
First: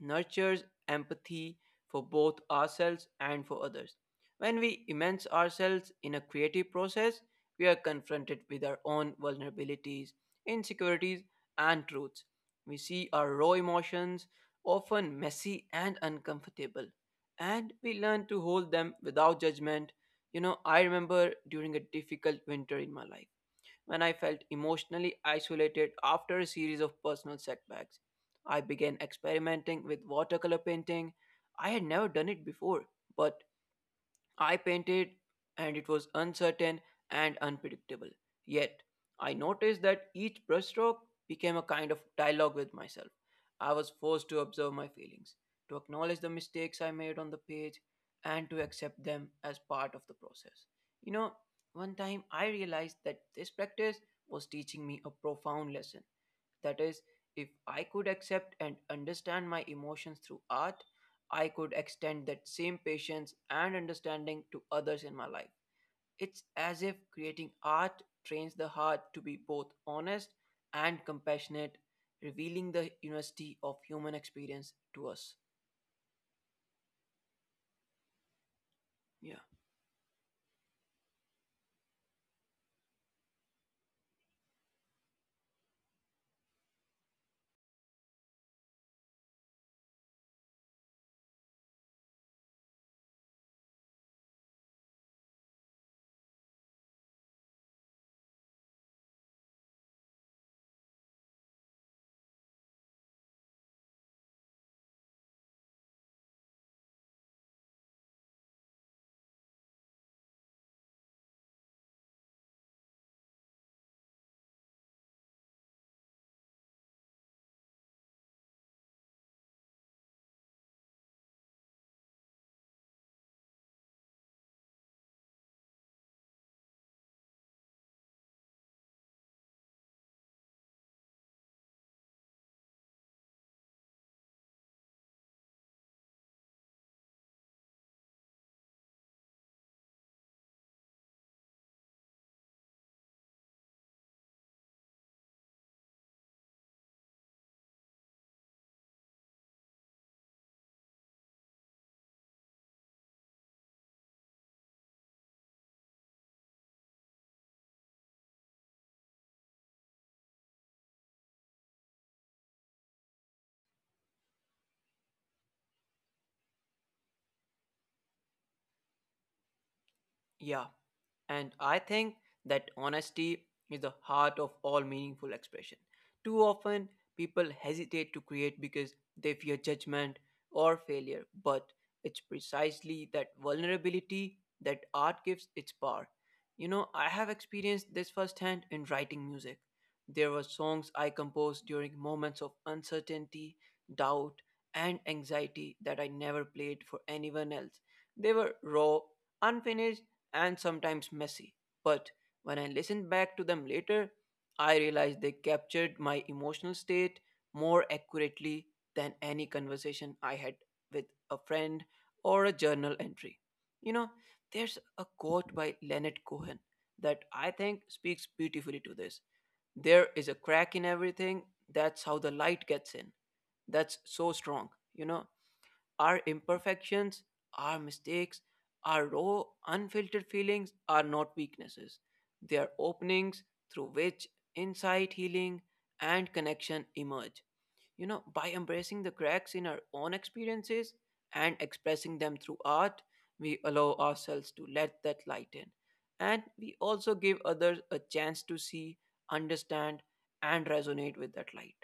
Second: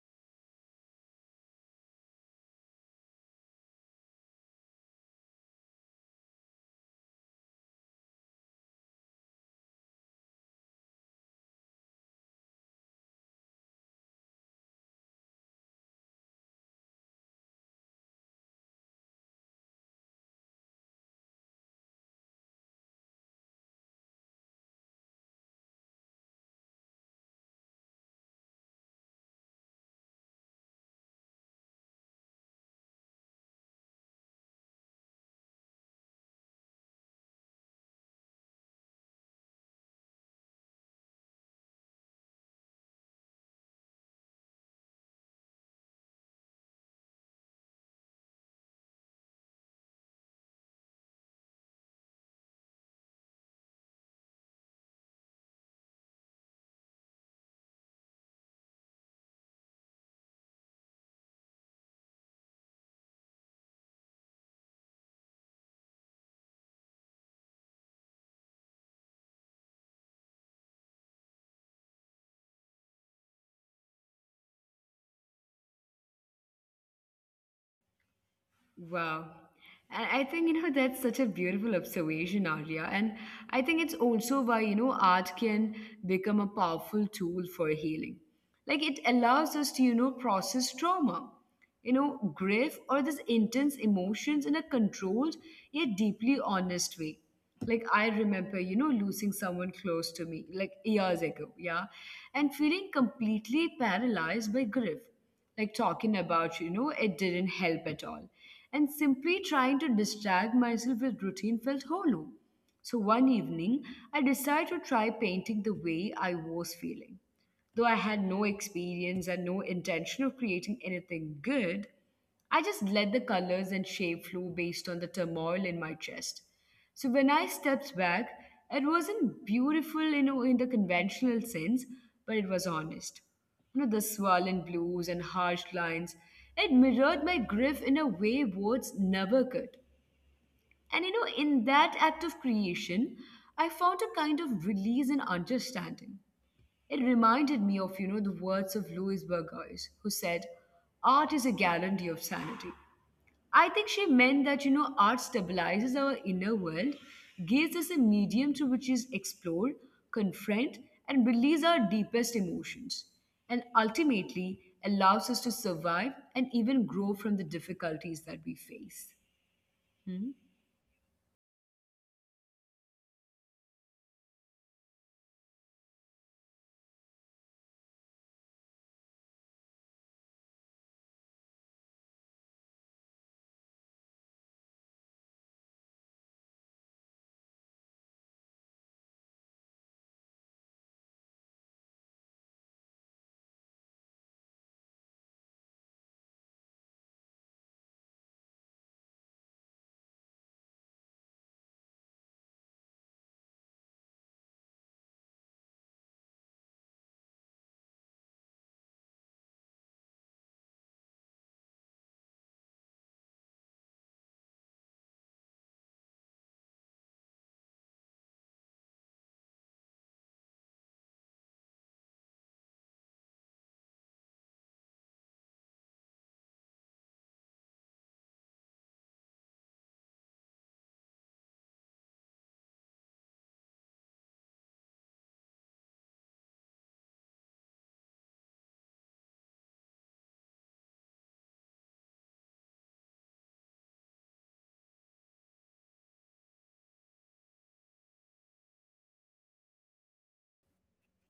nurtures empathy for both ourselves and for others. When we immerse ourselves in a creative process, we are confronted with our own vulnerabilities, insecurities, and truths. We see our raw emotions, often messy and uncomfortable, and we learn to hold them without judgment. You know, I remember during a difficult winter in my life when I felt emotionally isolated after a series of personal setbacks. I began experimenting with watercolor painting. I had never done it before, but I painted and it was uncertain and unpredictable. Yet, I noticed that each brushstroke became a kind of dialogue with myself. I was forced to observe my feelings, to acknowledge the mistakes I made on the page, and to accept them as part of the process. You know, one time I realized that this practice was teaching me a profound lesson. That is, if I could accept and understand my emotions through art, I could extend that same patience and understanding to others in my life. It's as if creating art trains the heart to be both honest and compassionate, revealing the university of human experience to us. Wow. Yeah. And I think that's such a beautiful observation, Arya. And I think it's also why art can become a powerful tool for healing. Like, it allows us to process trauma, you know, grief, or these intense emotions in a controlled yet deeply honest way. Like, I remember losing someone close to me, like years ago. Yeah. And feeling completely paralyzed by grief. Like talking about it didn't help at all, and simply trying to distract myself with routine felt hollow. So one evening, I decided to try painting the way I was feeling. Though I had no experience and no intention of creating anything good, I just let the colors and shape flow based on the turmoil in my chest. So when I stepped back, it wasn't beautiful in the conventional sense, but it was honest. The swollen blues and harsh lines, it mirrored my grief in a way words never could. And in that act of creation, I found a kind of release and understanding. It reminded me of the words of Louise Burgos, who said, Art is a guarantee of sanity. I think she meant that art stabilizes our inner world, gives us a medium through which is explored, confront, and release our deepest emotions, and ultimately allows us to survive and even grow from the difficulties that we face. Hmm? Yeah, and I think that honesty is the heart of all meaningful expression. Too often, people hesitate to create because they fear judgment or failure, but it's precisely that vulnerability that art gives its power. You know, I have experienced this firsthand in writing music. There were songs I composed during moments of uncertainty, doubt, and anxiety that I never played for anyone else. They were raw, unfinished, and sometimes messy. But when I listen back to them later, I realize they captured my emotional state more accurately than any conversation I had with a friend or a journal entry. You know, there's a quote by Leonard Cohen that I think speaks beautifully to this. There is a crack in everything, that's how the light gets in. That's so strong, you know. Our imperfections, our mistakes, our raw, unfiltered feelings are not weaknesses. They are openings through which insight, healing, and connection emerge. You know, by embracing the cracks in our own experiences and expressing them through art, we allow ourselves to let that light in. And we also give others a chance to see, understand, and resonate with that light.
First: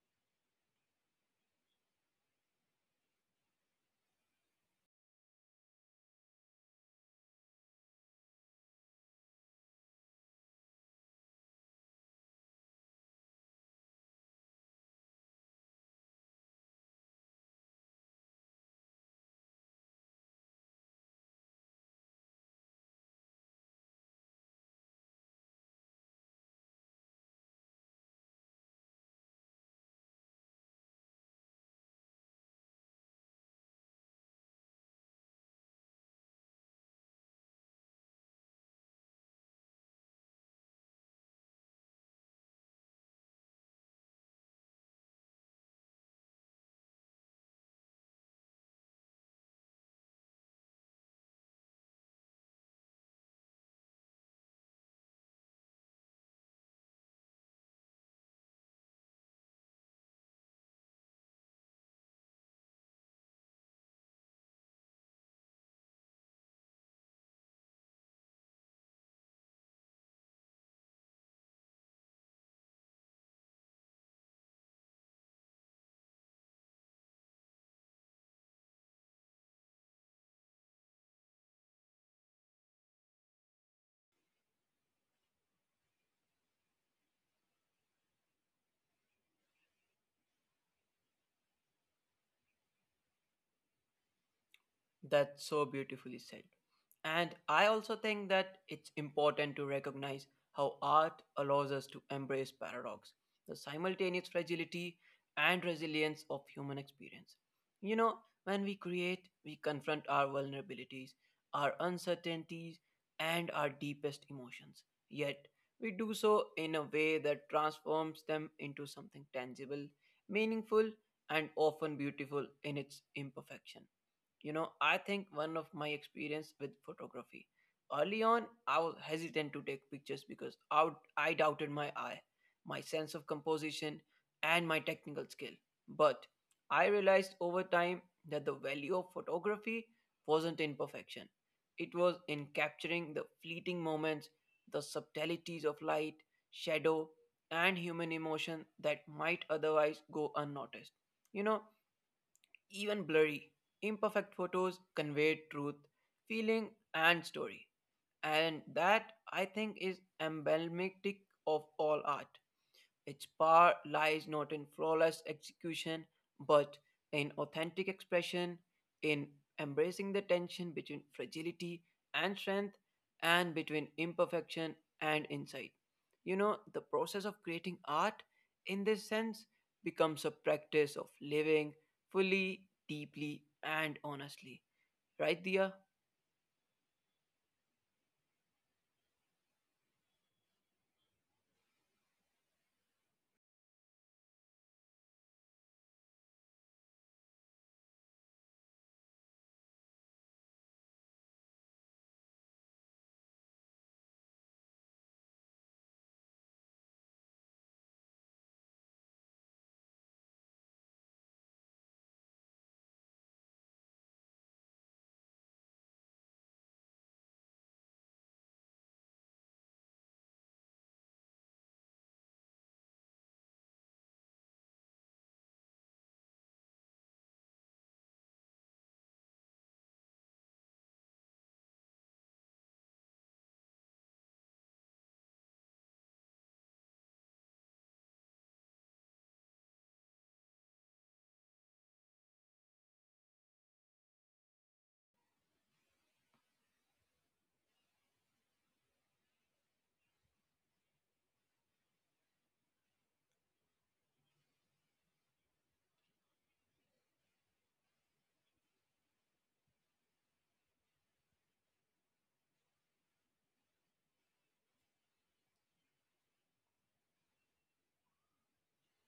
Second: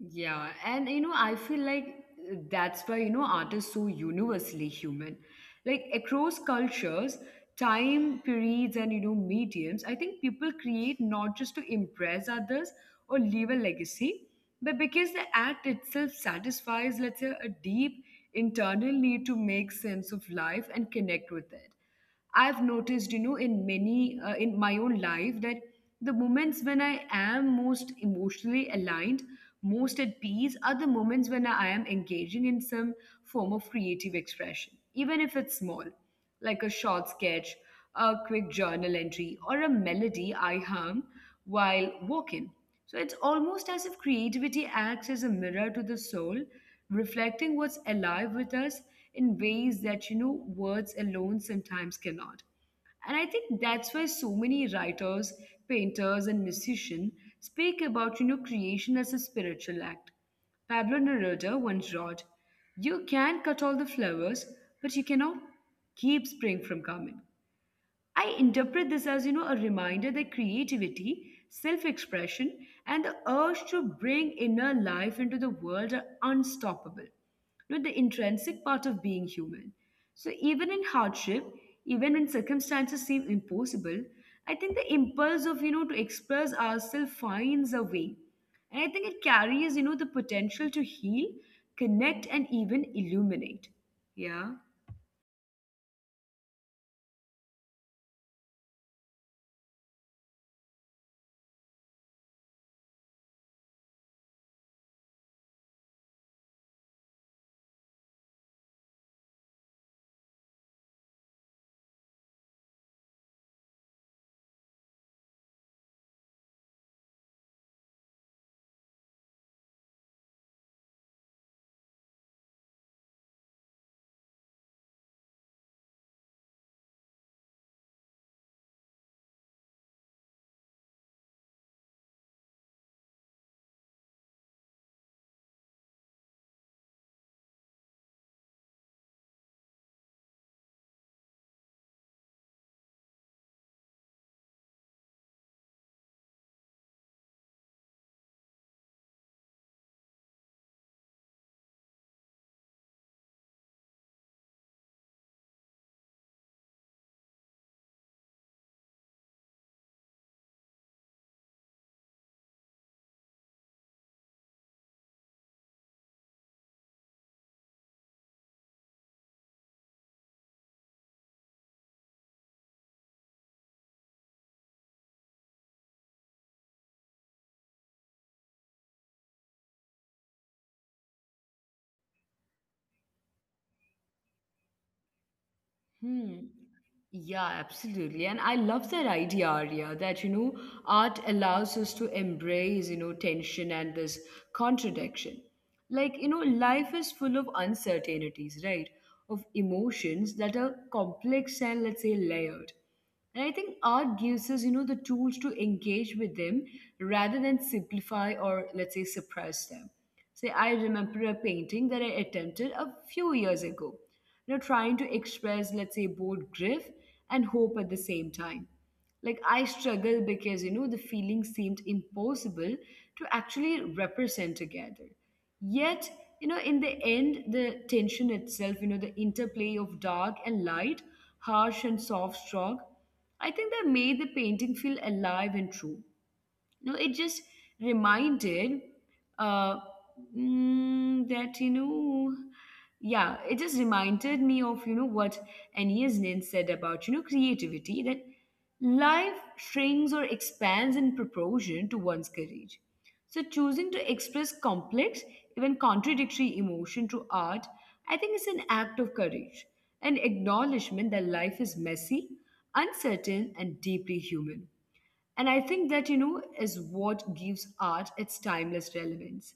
Yeah, and I feel like that's why art is so universally human. Like across cultures, time periods, and mediums, I think people create not just to impress others or leave a legacy, but because the act itself satisfies, let's say, a deep internal need to make sense of life and connect with it. I've noticed in my own life, that the moments when I am most emotionally aligned, most at peace, are the moments when I am engaging in some form of creative expression, even if it's small, like a short sketch, a quick journal entry, or a melody I hum while walking. So it's almost as if creativity acts as a mirror to the soul, reflecting what's alive with us in ways that words alone sometimes cannot. And I think that's why so many writers, painters, and musicians speak about creation as a spiritual act. Pablo Neruda once wrote, You can cut all the flowers, but you cannot keep spring from coming. I interpret this as a reminder that creativity, self-expression, and the urge to bring inner life into the world are unstoppable. The intrinsic part of being human. So even in hardship, even when circumstances seem impossible, I think the impulse to express ourselves finds a way. And I think it carries the potential to heal, connect, and even illuminate. Yeah. That's so beautifully said. And I also think that it's important to recognize how art allows us to embrace paradox, the simultaneous fragility and resilience of human experience. You know, when we create, we confront our vulnerabilities, our uncertainties, and our deepest emotions. Yet, we do so in a way that transforms them into something tangible, meaningful, and often beautiful in its imperfection. You know, I think one of my experience with photography, early on I was hesitant to take pictures because I doubted my eye, my sense of composition, and my technical skill. But I realized over time that the value of photography wasn't in perfection, it was in capturing the fleeting moments, the subtleties of light, shadow, and human emotion that might otherwise go unnoticed. You know, even blurry, imperfect photos convey truth, feeling, and story. And that, I think, is emblematic of all art. Its power lies not in flawless execution, but in authentic expression, in embracing the tension between fragility and strength, and between imperfection and insight. You know, the process of creating art, in this sense, becomes a practice of living fully, deeply, and honestly. Right, Hmm. Dia? Yeah, absolutely. And I love that idea, Arya, that art allows us to embrace tension and this contradiction. Like life is full of uncertainties, right? Of emotions that are complex and, let's say, layered. And I think art gives us the tools to engage with them rather than simplify or, let's say, suppress them. Say, I remember a painting that I attempted a few years ago, you know, trying to express, let's say, both grief and hope at the same time. Like I struggle because, you know, the feeling seemed impossible to actually represent together. Yet, you know, in the end the tension itself, you know, the interplay of dark and light, harsh and soft, strong, I think that made the painting feel alive and true. No, it just reminded, uh that, you know, yeah, it just reminded me of, you know what, Aeneas Nin said about, you know, creativity. That life shrinks or expands in proportion to one's courage. So choosing to express complex, even contradictory emotion through art, I think is an act of courage, an acknowledgement that life is messy, uncertain and deeply human. And I think that, you know, is what gives art its timeless relevance.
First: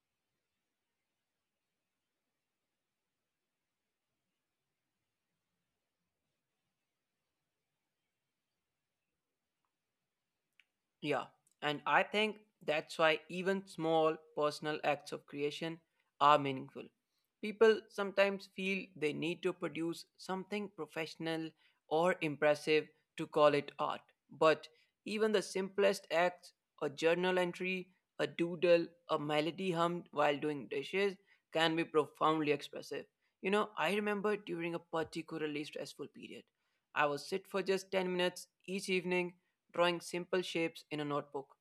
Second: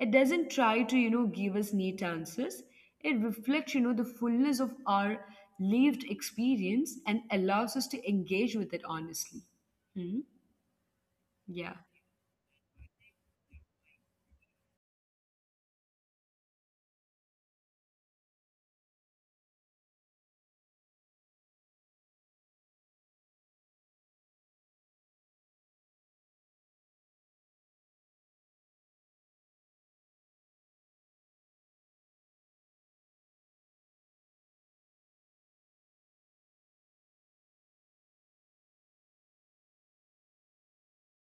It doesn't try to, you know, give us neat answers. It reflects, you know, the fullness of our lived experience and allows us to engage with it honestly. Hmm? Yeah, Yeah. and I think that's why even small personal acts of creation are meaningful. People sometimes feel they need to produce something professional or impressive to call it art. But even the simplest acts, a journal entry, a doodle, a melody hummed while doing dishes, can be profoundly expressive. You know, I remember during a particularly stressful period, I would sit for just 10 minutes each evening drawing simple shapes in a notebook.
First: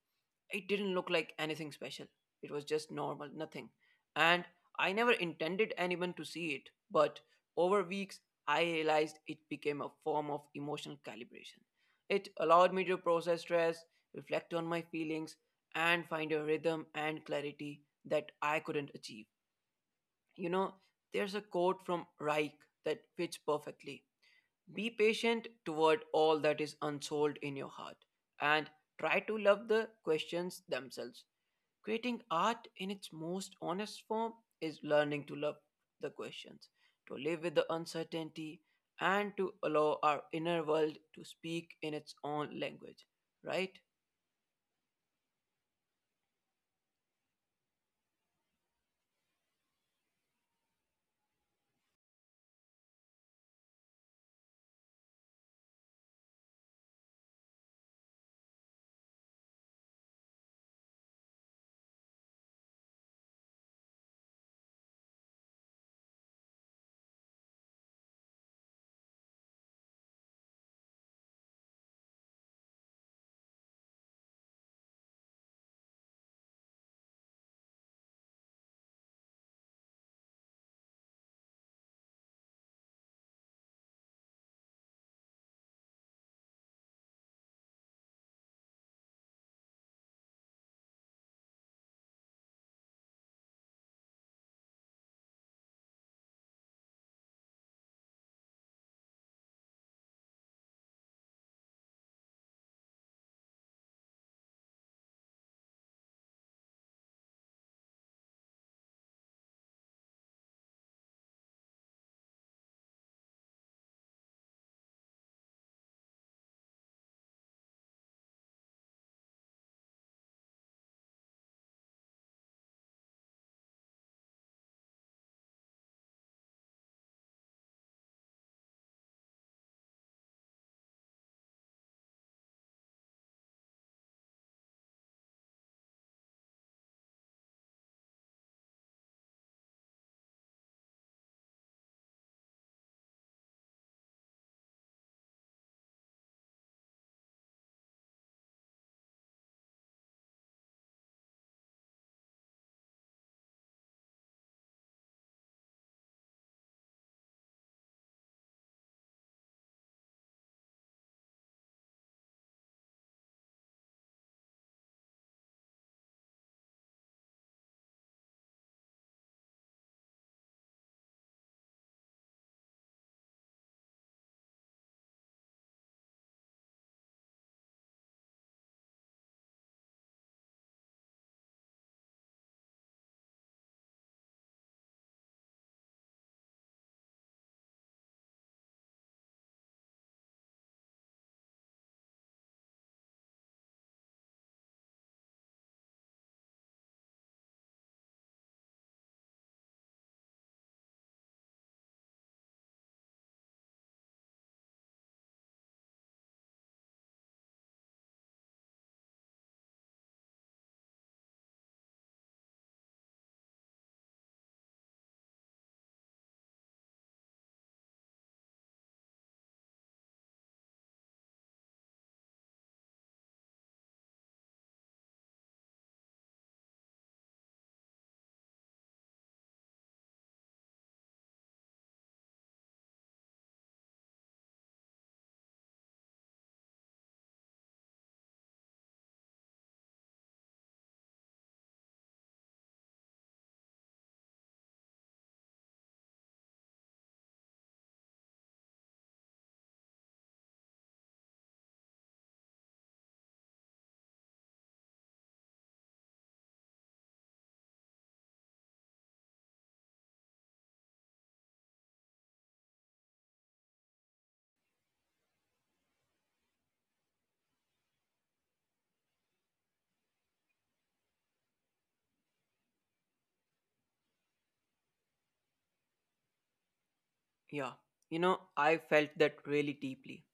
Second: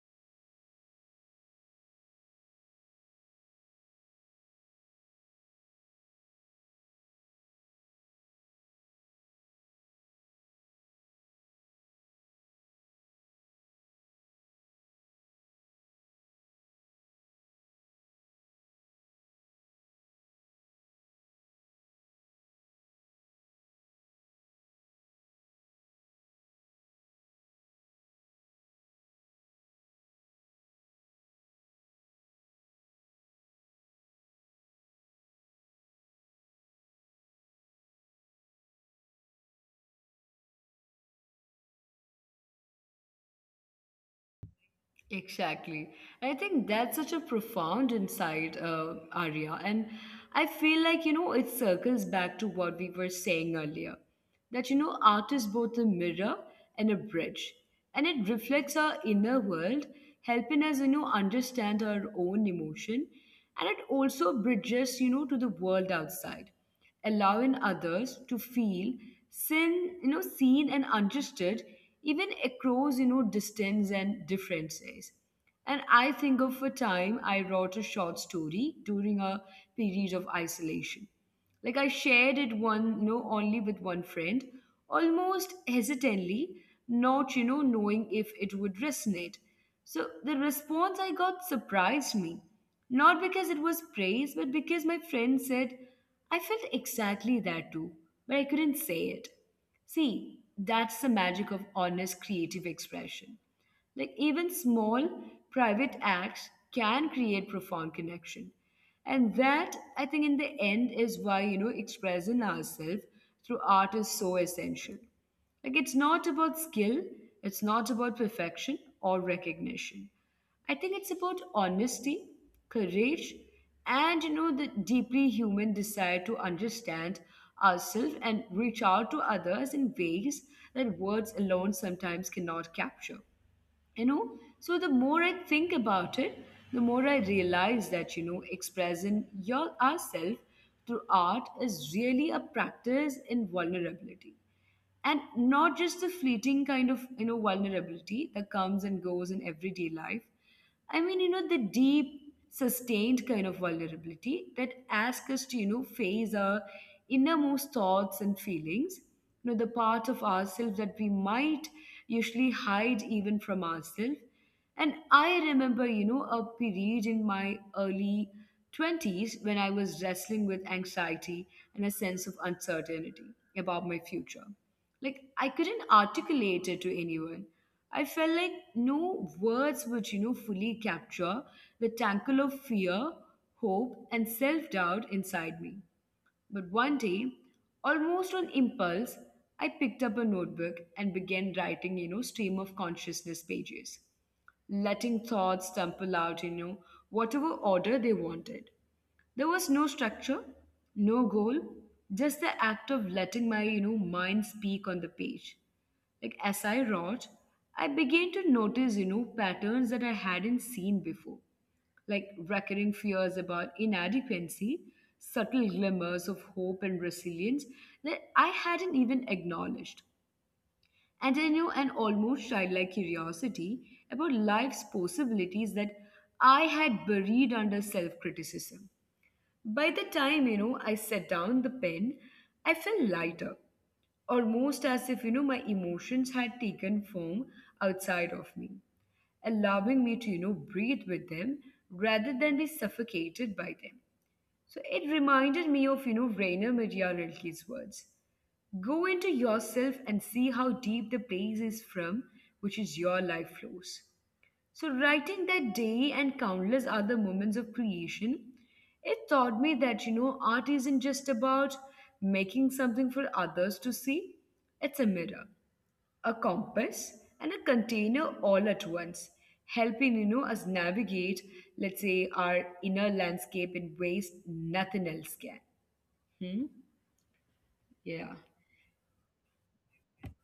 It didn't look like anything special. It was just normal, nothing. And I never intended anyone to see it, but over weeks, I realized it became a form of emotional calibration. It allowed me to process stress, reflect on my feelings, and find a rhythm and clarity that I couldn't achieve. You know, there's a quote from Reich that fits perfectly. Be patient toward all that is unsolved in your heart and try to love the questions themselves. Creating art in its most honest form is learning to love the questions, to live with the uncertainty, and to allow our inner world to speak in its own language, right? Exactly. And I think that's such a profound insight, Arya. And I feel like, you know, it circles back to what we were saying earlier, that, you know, art is both a mirror and a bridge. And it reflects our inner world, helping us, you know, understand our own emotion. And it also bridges, you know, to the world outside, allowing others to feel seen, you know, seen and understood, even across, you know, distance and differences. And I think of a time I wrote a short story during a period of isolation. Like, I shared it one, you know, only with one friend, almost hesitantly, not, you know, knowing if it would resonate. So the response I got surprised me, not because it was praise, but because my friend said, I felt exactly that too, but I couldn't say it. See, that's the magic of honest creative expression. Like even small private acts can create profound connection. And that, I think, in the end, is why, you know, expressing ourselves through art is so essential. Like, it's not about skill, it's not about perfection or recognition. I think it's about honesty, courage, and, you know, the deeply human desire to understand ourselves and reach out to others in ways that words alone sometimes cannot capture. You know, so the more I think about it, the more I realize that, you know, expressing your ourselves through art is really a practice in vulnerability. And not just the fleeting kind of, you know, vulnerability that comes and goes in everyday life. I mean, you know, the deep, sustained kind of vulnerability that asks us to, you know, face our innermost thoughts and feelings, you know, the parts of ourselves that we might usually hide even from ourselves. And I remember, you know, a period in my early 20s when I was wrestling with anxiety and a sense of uncertainty about my future. Like, I couldn't articulate it to anyone. I felt like no words would, you know, fully capture the tangle of fear, hope, and self doubt inside me. But one day, almost on impulse, I picked up a notebook and began writing, you know, stream of consciousness pages, letting thoughts tumble out, you know, whatever order they wanted. There was no structure, no goal, just the act of letting my, you know, mind speak on the page. Like as I wrote, I began to notice, you know, patterns that I hadn't seen before, like recurring fears about inadequacy, subtle glimmers of hope and resilience that I hadn't even acknowledged. And I knew an almost childlike curiosity about life's possibilities that I had buried under self criticism. By the time, you know, I set down the pen, I felt lighter, almost as if, you know, my emotions had taken form outside of me, allowing me to, you know, breathe with them rather than be suffocated by them. So it reminded me of, you know, Rainer Medianelki's words. Go into yourself and see how deep the place is from which is your life flows. So, writing that day and countless other moments of creation, it taught me that, you know, art isn't just about making something for others to see, it's a mirror, a compass, and a container all at once, helping, you know, us navigate, let's say, our inner landscape in ways nothing else can. Hmm? Yeah, you Yeah. know, I felt that really deeply.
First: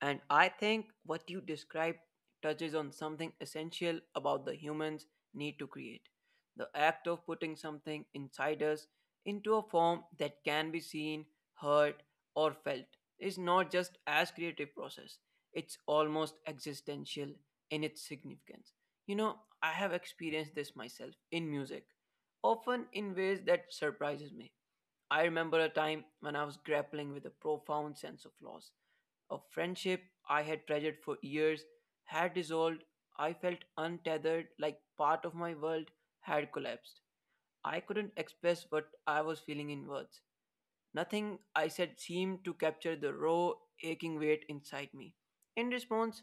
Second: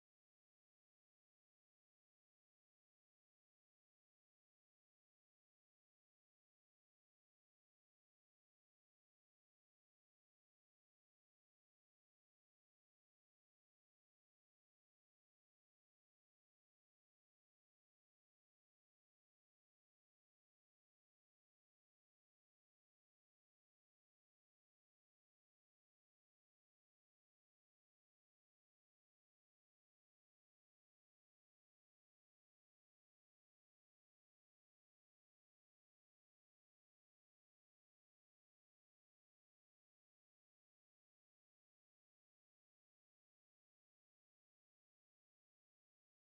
And I think what you describe touches on something essential about the humans need to create. The act of putting something inside us into a form that can be seen, heard, or felt is not just as creative process. It's almost existential in its significance. You know, I have experienced this myself in music, often in ways that surprises me. I remember a time when I was grappling with a profound sense of loss. A friendship I had treasured for years had dissolved. I felt untethered, like part of my world had collapsed. I couldn't express what I was feeling in words. Nothing I said seemed to capture the raw, aching weight inside me. In response,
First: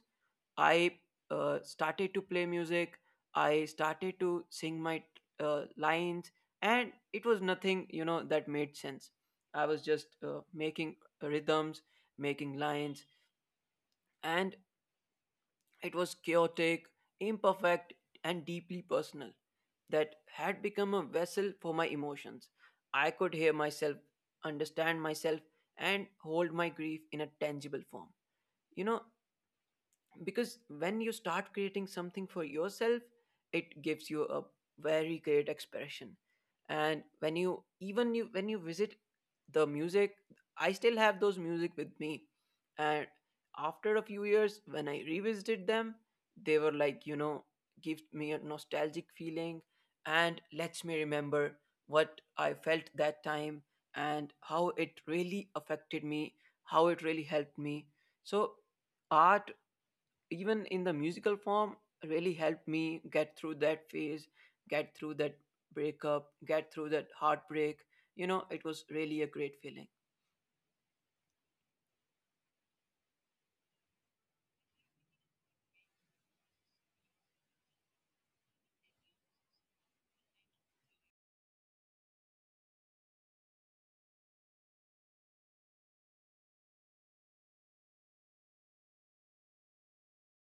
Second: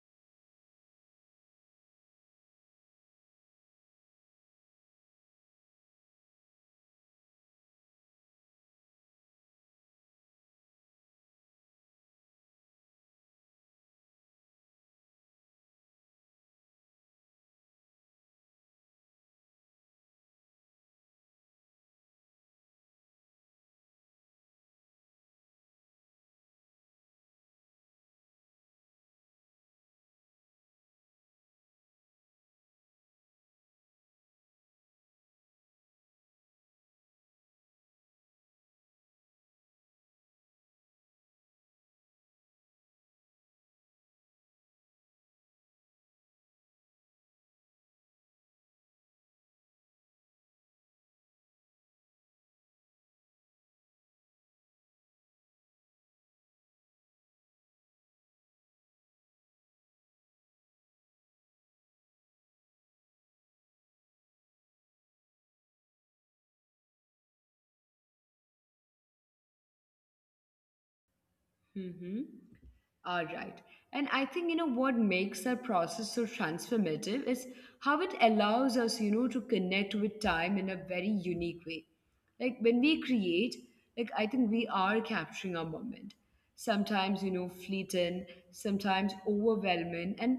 I started to play music. I started to sing my lines, and it was nothing, you know, that made sense. I was just making rhythms, making lines, and it was chaotic, imperfect, and deeply personal. That had become a vessel for my emotions. I could hear myself, understand myself, and hold my grief in a tangible form. You know, because when you start creating something for yourself it gives you a very great expression, and when you even you when you visit the music, I still have those music with me. And after a few years when I revisited them, they were like, you know, give me a nostalgic feeling and lets me remember what I felt that time and how it really affected me, how it really helped me. So art, even in the musical form, really helped me get through that phase, get through that breakup, get through that heartbreak. You know, it was really a great feeling. Mm-hmm. All right. And I think, you know, what makes that process so transformative is how it allows us, you know, to connect with time in a very unique way. Like when we create, like I think we are capturing our moment. Sometimes, you know, fleeting, sometimes overwhelming, and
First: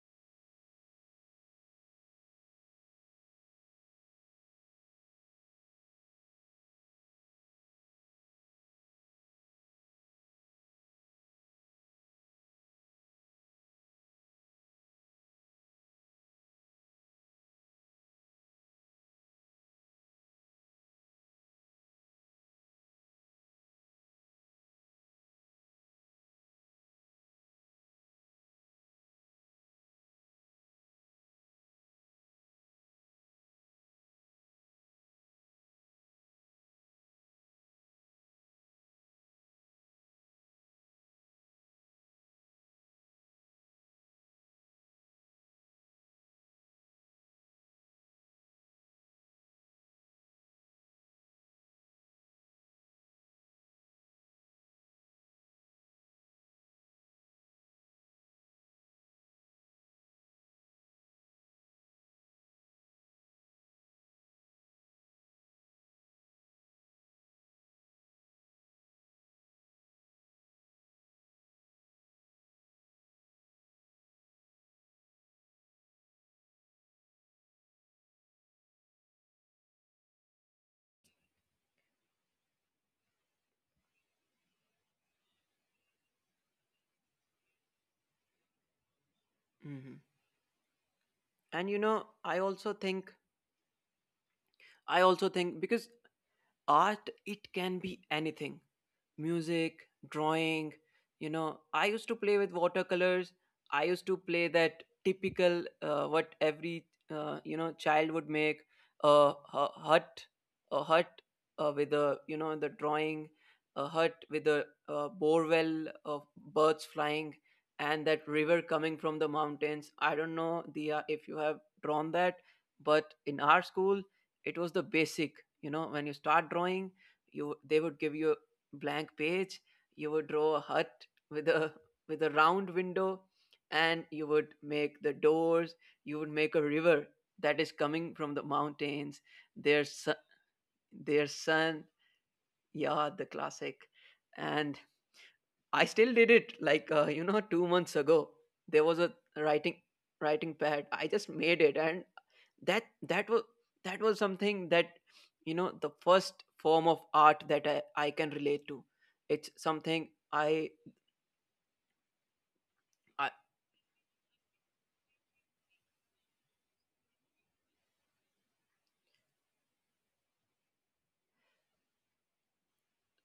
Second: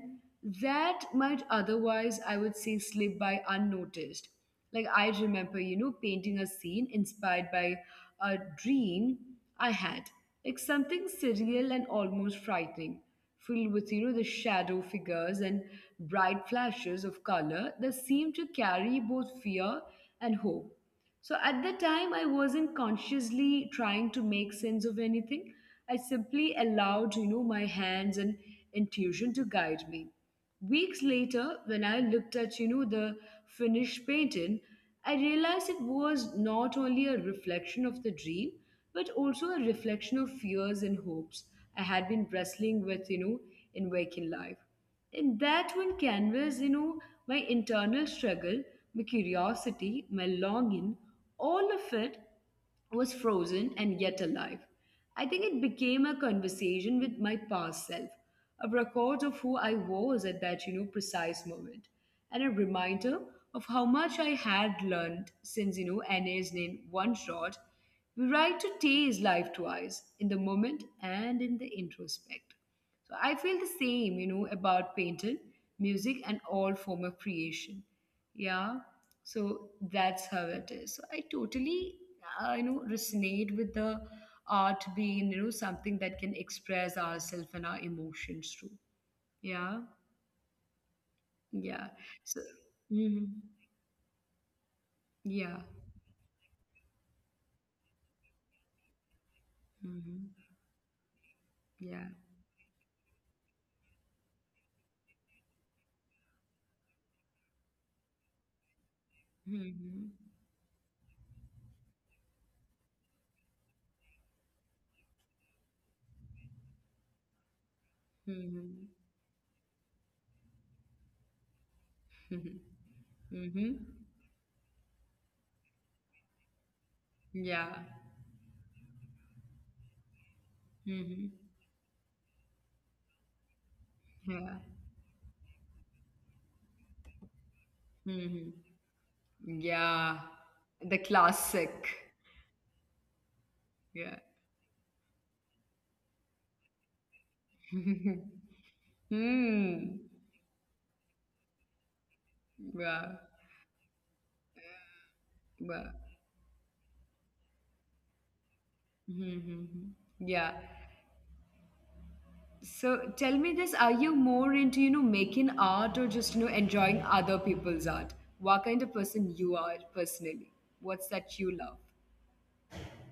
that might otherwise, I would say, slip by unnoticed. Like I remember, you know, painting a scene inspired by a dream I had. It's something surreal and almost frightening, filled with, you know, the shadow figures and bright flashes of color that seem to carry both fear and hope. So at the time, I wasn't consciously trying to make sense of anything. I simply allowed, you know, my hands and intuition to guide me. Weeks later, when I looked at, you know, the finished painting, I realized it was not only a reflection of the dream, but also a reflection of fears and hopes I had been wrestling with, you know, in waking life. In that one canvas, you know, my internal struggle, my curiosity, my longing, all of it was frozen and yet alive. I think it became a conversation with my past self, a record of who I was at that, you know, precise moment, and a reminder of how much I had learned since, you know, NA's name one shot. We write to taste life twice, in the moment and in the introspect. So I feel the same, you know, about painting, music, and all form of creation. Yeah. So that's how it is. So I totally, you know, resonate with the art being, you know, something that can express ourselves and our emotions too. Hmm. Yeah. And you Yeah. know I So also think, mhm. i also Yeah. think because art, it can be anything. Music, Hmm. drawing. You know, I used Yeah. to play with watercolors. I used to play that typical, what every you know child would make. A hut. Hmm. A hut, with a you know the drawing. A hut with a, borewell of birds flying, and that river coming Hmm. from the mountains. I don't know, Dia, if you have drawn that, Hmm. but in our Hmm. school it was the basic. You know, when you start drawing, you, they Yeah. would give you a blank page. You would draw a hut Hmm. with a, with a round window, and you would Yeah. make the doors. You would make a river that is coming from the Hmm. mountains. their su- Yeah, the their sun. classic. Yeah, the classic. Yeah. And I still did it like you know 2 months ago. There was a Hmm. writing pad. I just made it. And that, Wow. that was, that was something that, you know, Wow. the first form of art that I can relate to. Mm-hmm. It's Mm-hmm. something Yeah. I, So I tell me this, are you more into, you know, making art or just, you know, enjoying other people's art? What kind of person you are personally? What's that you love?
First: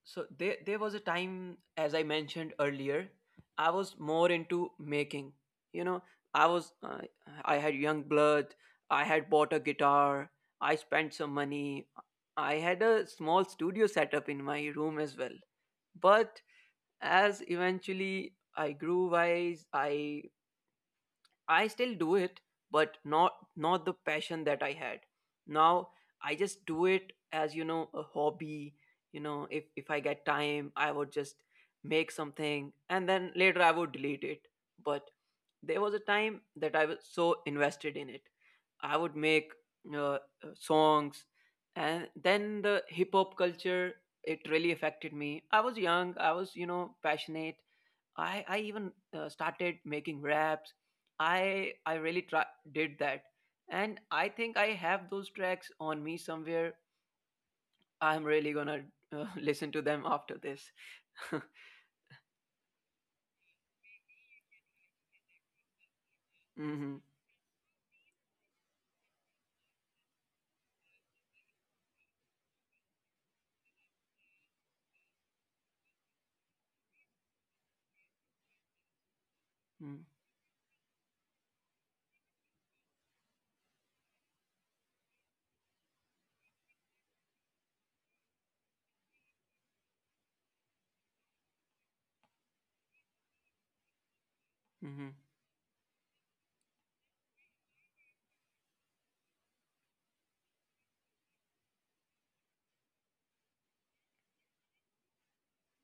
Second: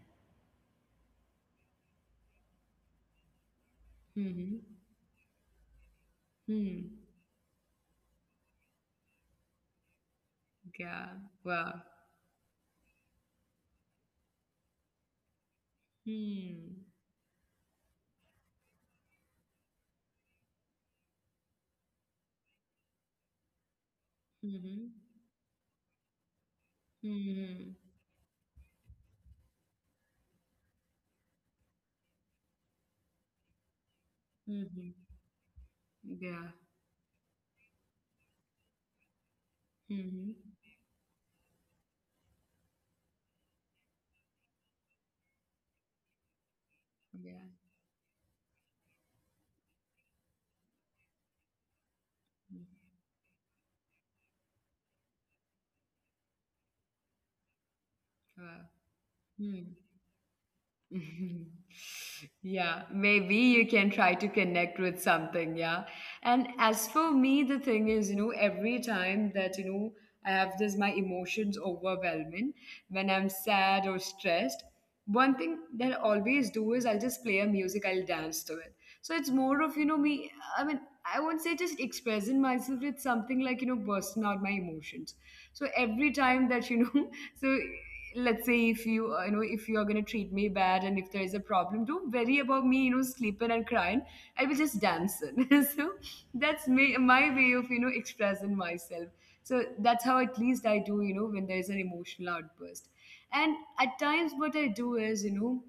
So there was a time, as I mentioned earlier, I was more into Mm-hmm. making. You know, I was Hmm. I had young blood, I had bought a guitar, I spent Yeah. some Wow. money. I had a small studio setup in my room as well. But Hmm. as eventually I grew wise, I still do it, but not the passion that I had. Mm-hmm. Now I just do it as, you Mm-hmm. know, a hobby. You know, if I get time, I would just make something, and then later I would delete it. But Mm-hmm. there was a time Yeah. that I was so invested in it. I would make uh, Mm-hmm. uh, songs, and then the hip hop culture, it really affected me. I was young, I was, you know, passionate. Yeah. I even started making raps. I really try, did that, and I think I have those tracks on me somewhere. I'm really gonna Wow. Listen to them after this. Yeah, maybe you can try to connect with something, yeah. And Mm-hmm. as for me, the thing is, you know, every time that, you know, I have this my emotions overwhelming when I'm sad or stressed, one thing that I always do is I'll just play a music, I'll dance to it. So it's more of, you know, me, I mean, I won't say just expressing myself with something like, you know, bursting out my emotions. So every time that, you know, so let's say if you, you know, if you are going to treat me bad and if there is a problem, don't worry about me, you know, sleeping and crying. I will just Mm-hmm. dance it. So that's me, my way of, you know, expressing myself. So that's how at least I do, you know, when there's an emotional outburst. And at times what I do is, you know,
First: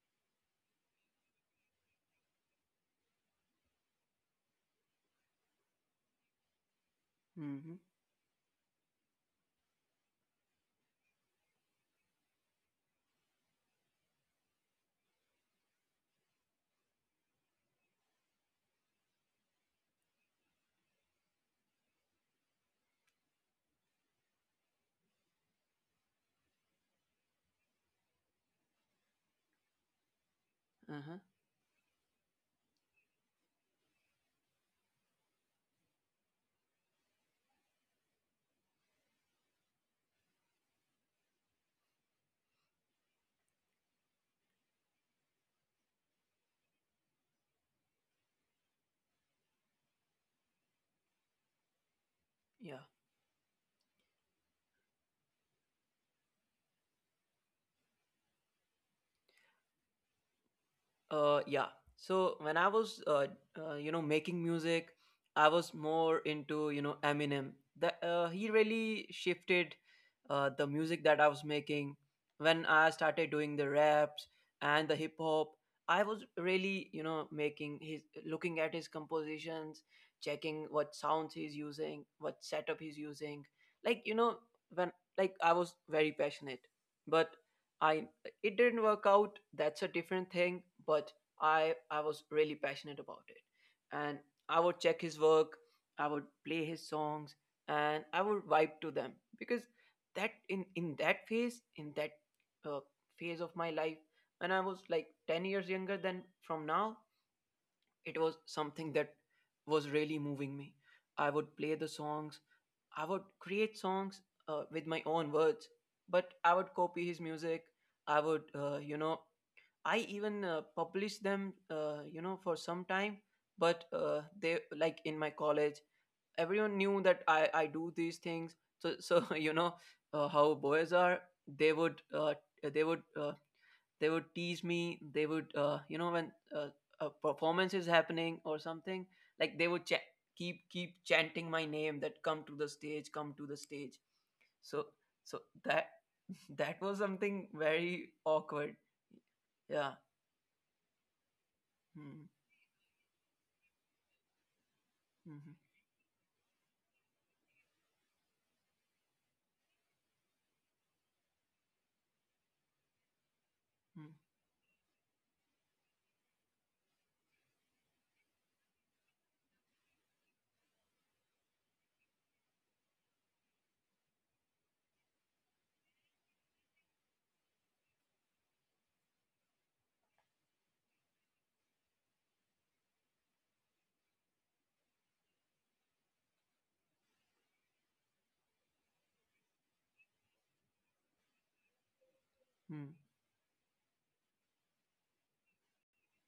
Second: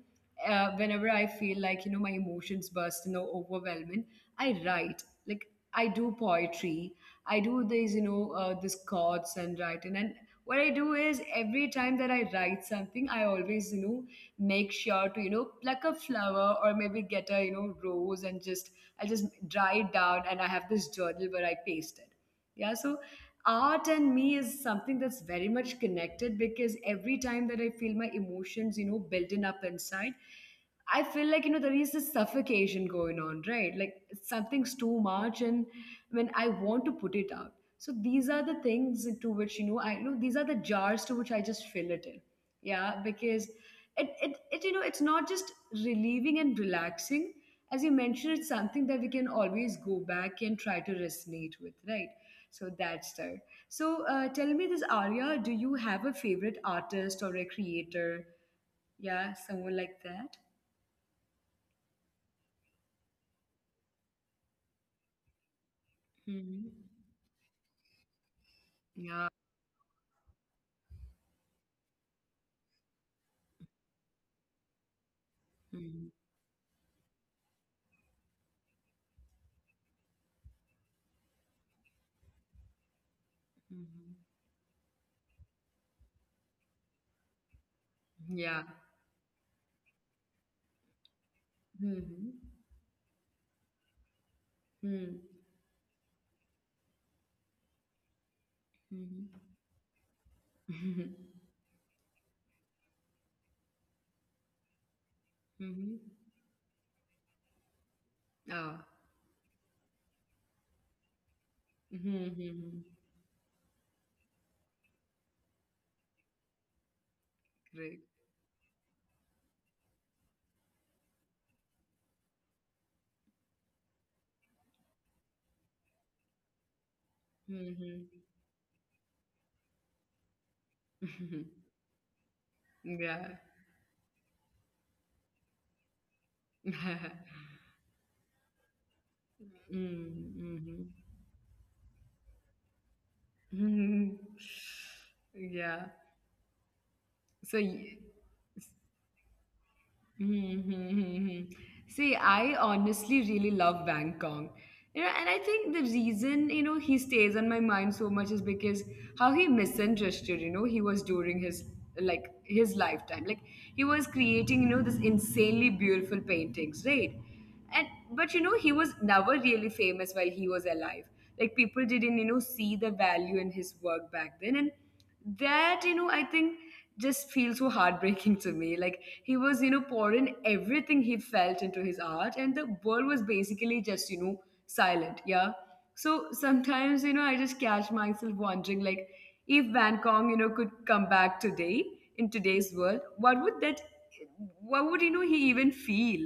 whenever I feel like, you know, my emotions burst and are overwhelming, I write. like like I do poetry, I do Mm-hmm. these, you know, this chords and writing. And what I do is every time that I write something, I always, you know, make sure to, you know, pluck a flower or maybe get a, you know, rose and just, I just dry it down and I have this journal where I paste it. Yeah. So art and me is something that's very much connected because every time that I feel my emotions, you know, building up inside, I Uh-huh. feel like, you know, there is this suffocation going on, right? Like something's too much and when I want to put it out. So these are the things to which, you know, I, you know, these are the jars to which I just fill it in. Yeah, because it, you know, it's not just relieving and relaxing. As you mentioned, it's something that we can always go back and try to resonate with, right? So Yeah. that's there. So tell me this, Arya, do you have a favorite artist or a creator? Yeah, someone like that. Yeah. So when I was, you know, making music, I was more Hmm. into, you know, Eminem. That he really Yeah. shifted the music that I was making when I started doing the raps and the hip hop. I Hmm. was really, you know, making his looking at his compositions, checking what sounds he's using, what setup he's using. Like Hmm. you know, when, like I was very passionate, but I, it Yeah. didn't work out. That's a different thing. But I was Hmm. really passionate about it, and I would Hmm. check Hmm. his work. I would play his songs, and I would vibe to them because that in that phase, in that uh, phase of my life, when I was like 10 years Hmm. younger than from now, it was Oh. something that was really moving me. I would play the songs. Hmm. I would create songs with my own words, but I would copy his music. Great. I would, you know, I even published them, you know, for some time. But they, like in my college, everyone knew that I do these Hmm. things. So so you know, how boys are. They would uh, they would uh, Yeah. they would tease me. They would you know when a performance is happening or something, like they would keep Mm-hmm. keep chanting my name, that come to the stage, come to the stage. So so Yeah. that that was something So y- very awkward. Yeah. Mm-hmm. See, Hmm. I honestly really love Bangkok. You know, and I Mhm. think the reason, you know, he stays on my mind so much is because how he misunderstood, you know, he was during his like his lifetime. Like he was Mm, creating, you know, this insanely beautiful paintings, right? and But he was never really famous while he was alive. Like, people didn't see the value in his work back then. And that, I think, just feels so heartbreaking to me. Like, he was pouring everything he felt into his art, and the world was basically just silent. Yeah. So sometimes I just catch myself wondering, like, if Van Gogh could come back today, in today's mm, world, what would he even feel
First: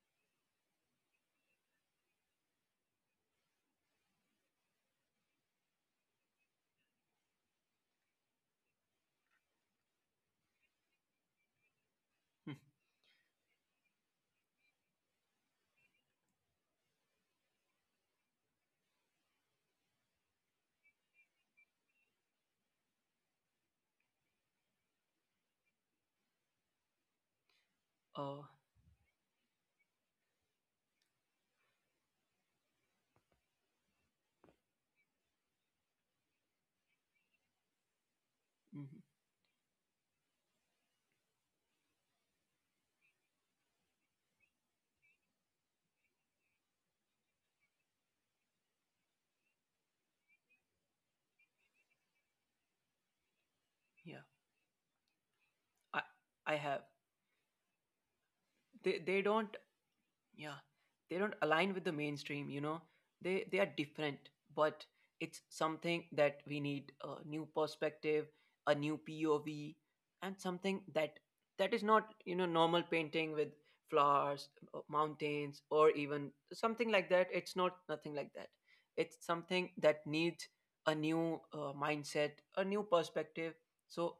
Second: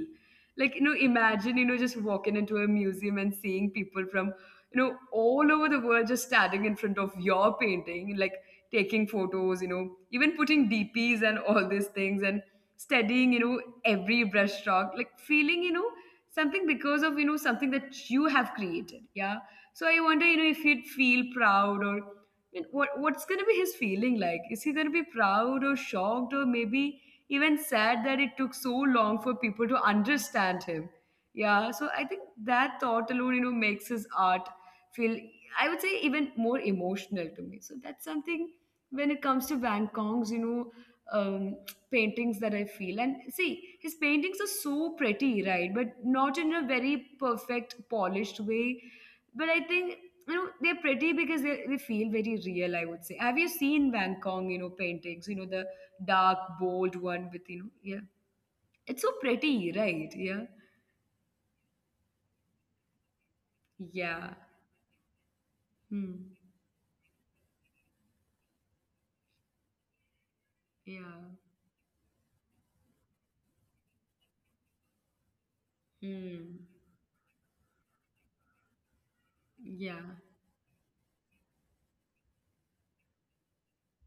like? Imagine, just walking into a museum and seeing people from all over the world, just standing in front of your painting, like taking photos, even putting dps and all these things, and mm. studying every brushstroke, like feeling something because of something that you have created. Yeah. So I wonder, if you'd feel proud, or I mean, what's gonna be his feeling like? Is he gonna be proud or shocked or maybe even sad that it Uh, took so long for people to understand him? Yeah, so I think that thought alone, makes his art feel, I would say, even more emotional to me. So that's something mhm. when it comes to Van Gogh's, um, paintings that I feel. And see, his paintings are so pretty, right? But not in a very perfect, polished way. But I think they're pretty because they feel very real, I would say. Have you seen Yeah, Van Gogh paintings, the I dark I have. bold one with, yeah? It's They so don't. pretty, right? Yeah. Yeah, they don't align with the mainstream. You know, they are different, Yeah. but it's something Hmm. that we need a new perspective, a new POV, and something that Yeah. that is not, you know, normal painting with flowers, mountains, or even Hmm. something like that. It's not, nothing like that. It's something that Yeah. needs a new mindset, a new perspective. So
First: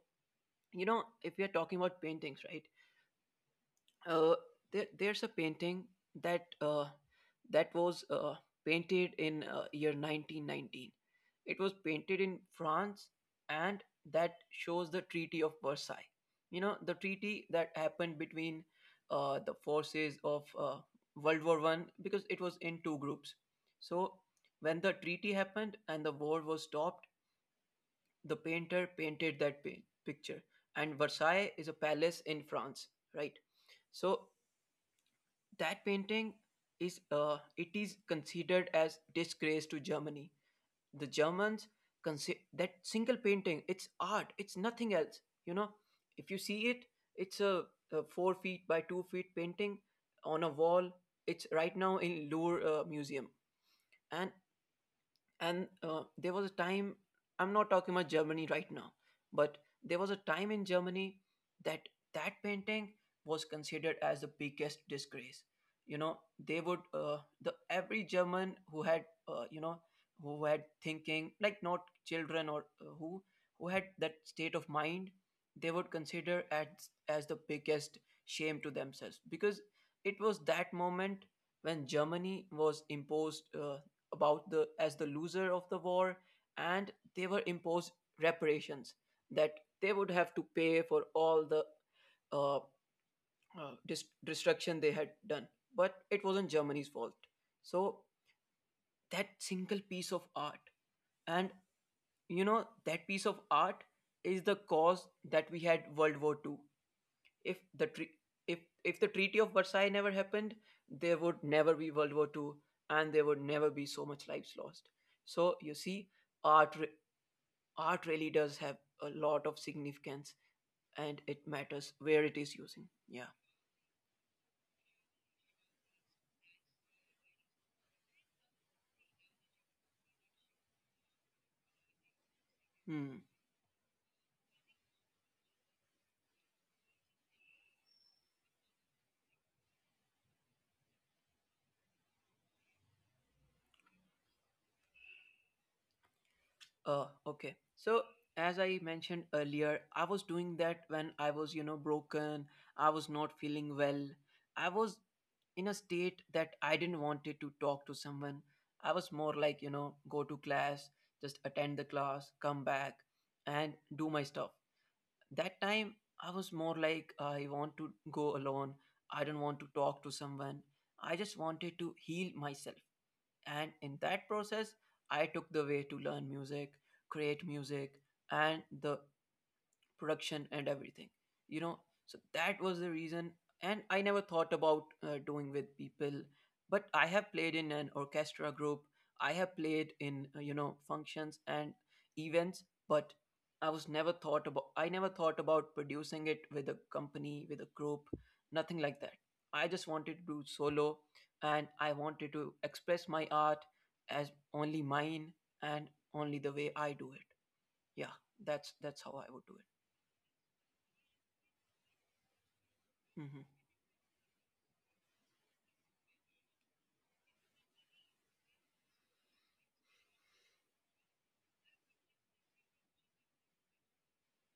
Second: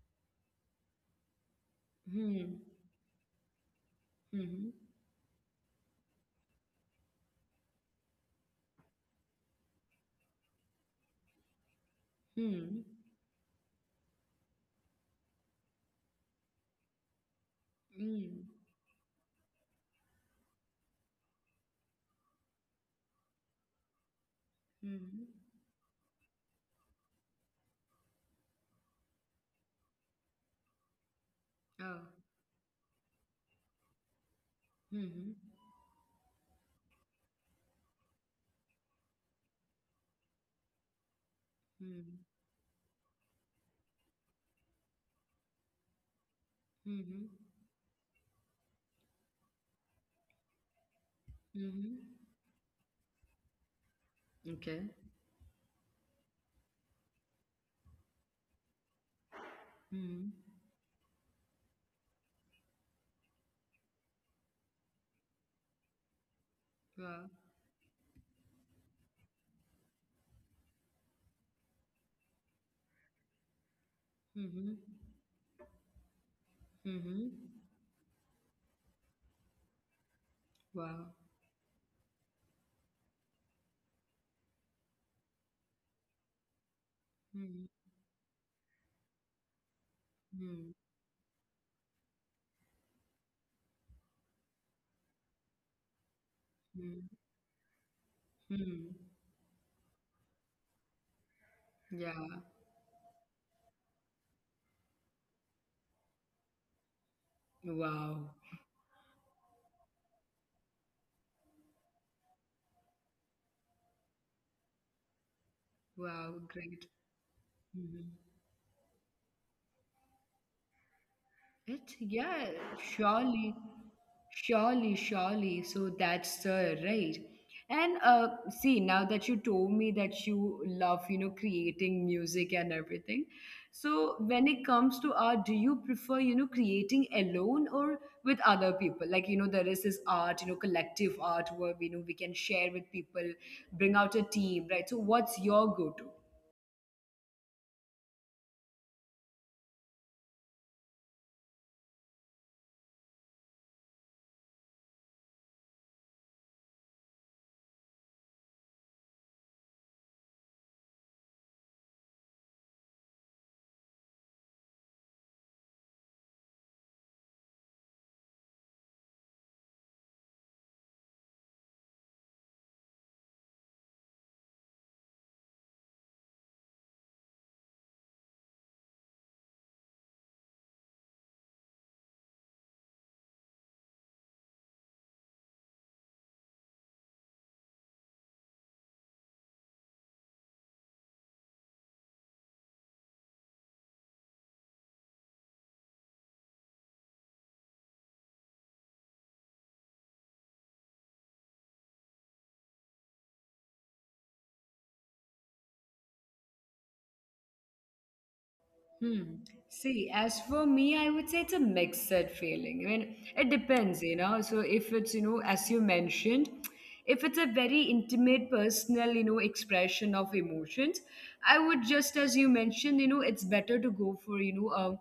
you know, if we are talking about paintings, Hmm. right, uh, Hmm. there's a painting that that was painted in year 1919. It was painted in Hmm. France, and that shows the Treaty of Versailles, you know, the treaty that Hmm. happened between the forces of world war I, because it was in two groups. So when Hmm. the treaty happened and the war was stopped, the painter painted that picture. And Versailles Oh. is a palace in France, right? So Hmm. that painting is, it is considered as disgrace to Germany. The Germans Hmm. That single painting, it's art, it's nothing else. You know, if you see Hmm. it, it's a 4 feet by 2 feet painting on a wall. It's Hmm. right now in Louvre museum. and Okay. and there was a time, I'm not talking about Germany right now, but Hmm. there was a time in Germany that that painting was considered as the biggest disgrace. You know, they would, Wow. The every German who had, you know, who had thinking like, not children or who had that Hmm. state of mind, they would consider Hmm. Hmm. As the biggest shame to themselves, because it was Wow. that moment when Germany was imposed about, the as the loser of the war, and Hmm. they were imposed reparations, that they would Hmm. have to pay for all the uh, destruction they had done. But it wasn't Hmm. Germany's fault. So Hmm. that single piece of art, and, Yeah. you know, that piece of art is the cause that we had World War Two. if the Wow. tre- if if the Treaty of Versailles never happened, there would never be World War Two, and there would never be so much lives lost. So Wow. you Great. see, art re- Mhm. art really does have a lot of significance, It's and it yeah. matters where it is Surely. using. Yeah. Surely. Surely. So that's the right. And see, now that you told me that you love, creating music and everything, Hmm. so when it comes to art, do you prefer, creating alone or with other people? Like, there is this art, collective art where we know we can share with people, bring out a team, right? So, what's your go-to? Okay, so as I mentioned earlier, I was doing that when I was, you know, broken. I was not feeling well. I was in a state that I didn't wanted to talk to someone. I was more like, you know, go to class, just attend the class, come back, and do my stuff. That time, I was more like, I want to go alone. I don't want to talk to someone. I just wanted to heal myself. And in that process, I took the way to learn music, create music, and the production and everything, you know. So that was the reason. And I never thought about doing with people, but I have played in an orchestra group. I have played in you know functions and events. But I never thought about producing it with a company, with a group. Nothing like that. I just wanted to do solo, and I wanted to express my art as only mine, and only the way I do it. Yeah, that's Hmm. that's how I would do See, it. as for me, I would say it's a mixed feeling. I mean, it Mm-hmm. depends. So if it's, as you mentioned, if it's a very intimate, personal, expression of emotions, I would just, as you mentioned, it's better to go for,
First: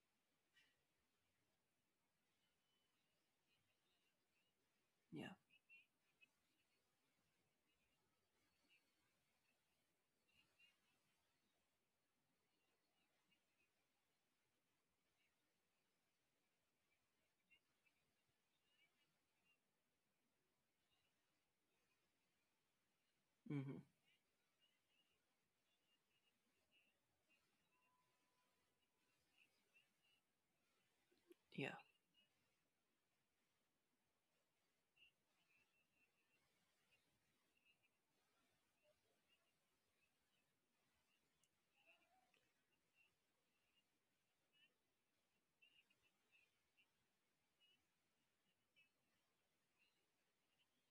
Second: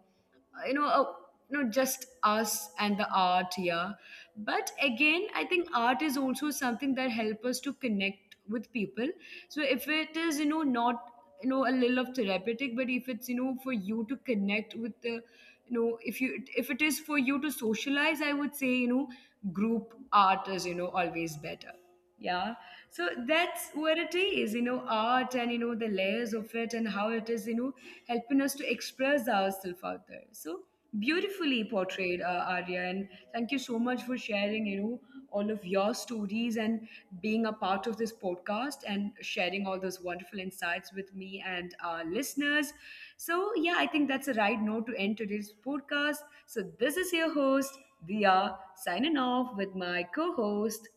uh, you know, uh, just us and the art, yeah. But again, Yeah. I think art is also something that help us to connect with people. So if it is, not, a little of therapeutic, but if it's, for you to connect with the, if it is for you to socialize, I would say, group art is, always better. Yeah. So that's Hmm. where it is, art and, the layers of it and how it is, helping us to express ourselves out there. So beautifully Yeah. portrayed, Arya. And thank you so much for sharing, all of your stories and being a part of this podcast and sharing all those wonderful insights with me and our listeners. So, yeah, I think that's the right note to end today's podcast. So, this is your host, Dia, signing off with my co host,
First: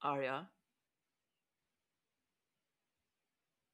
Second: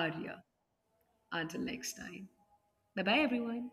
Arya, Until next time. Bye bye, everyone.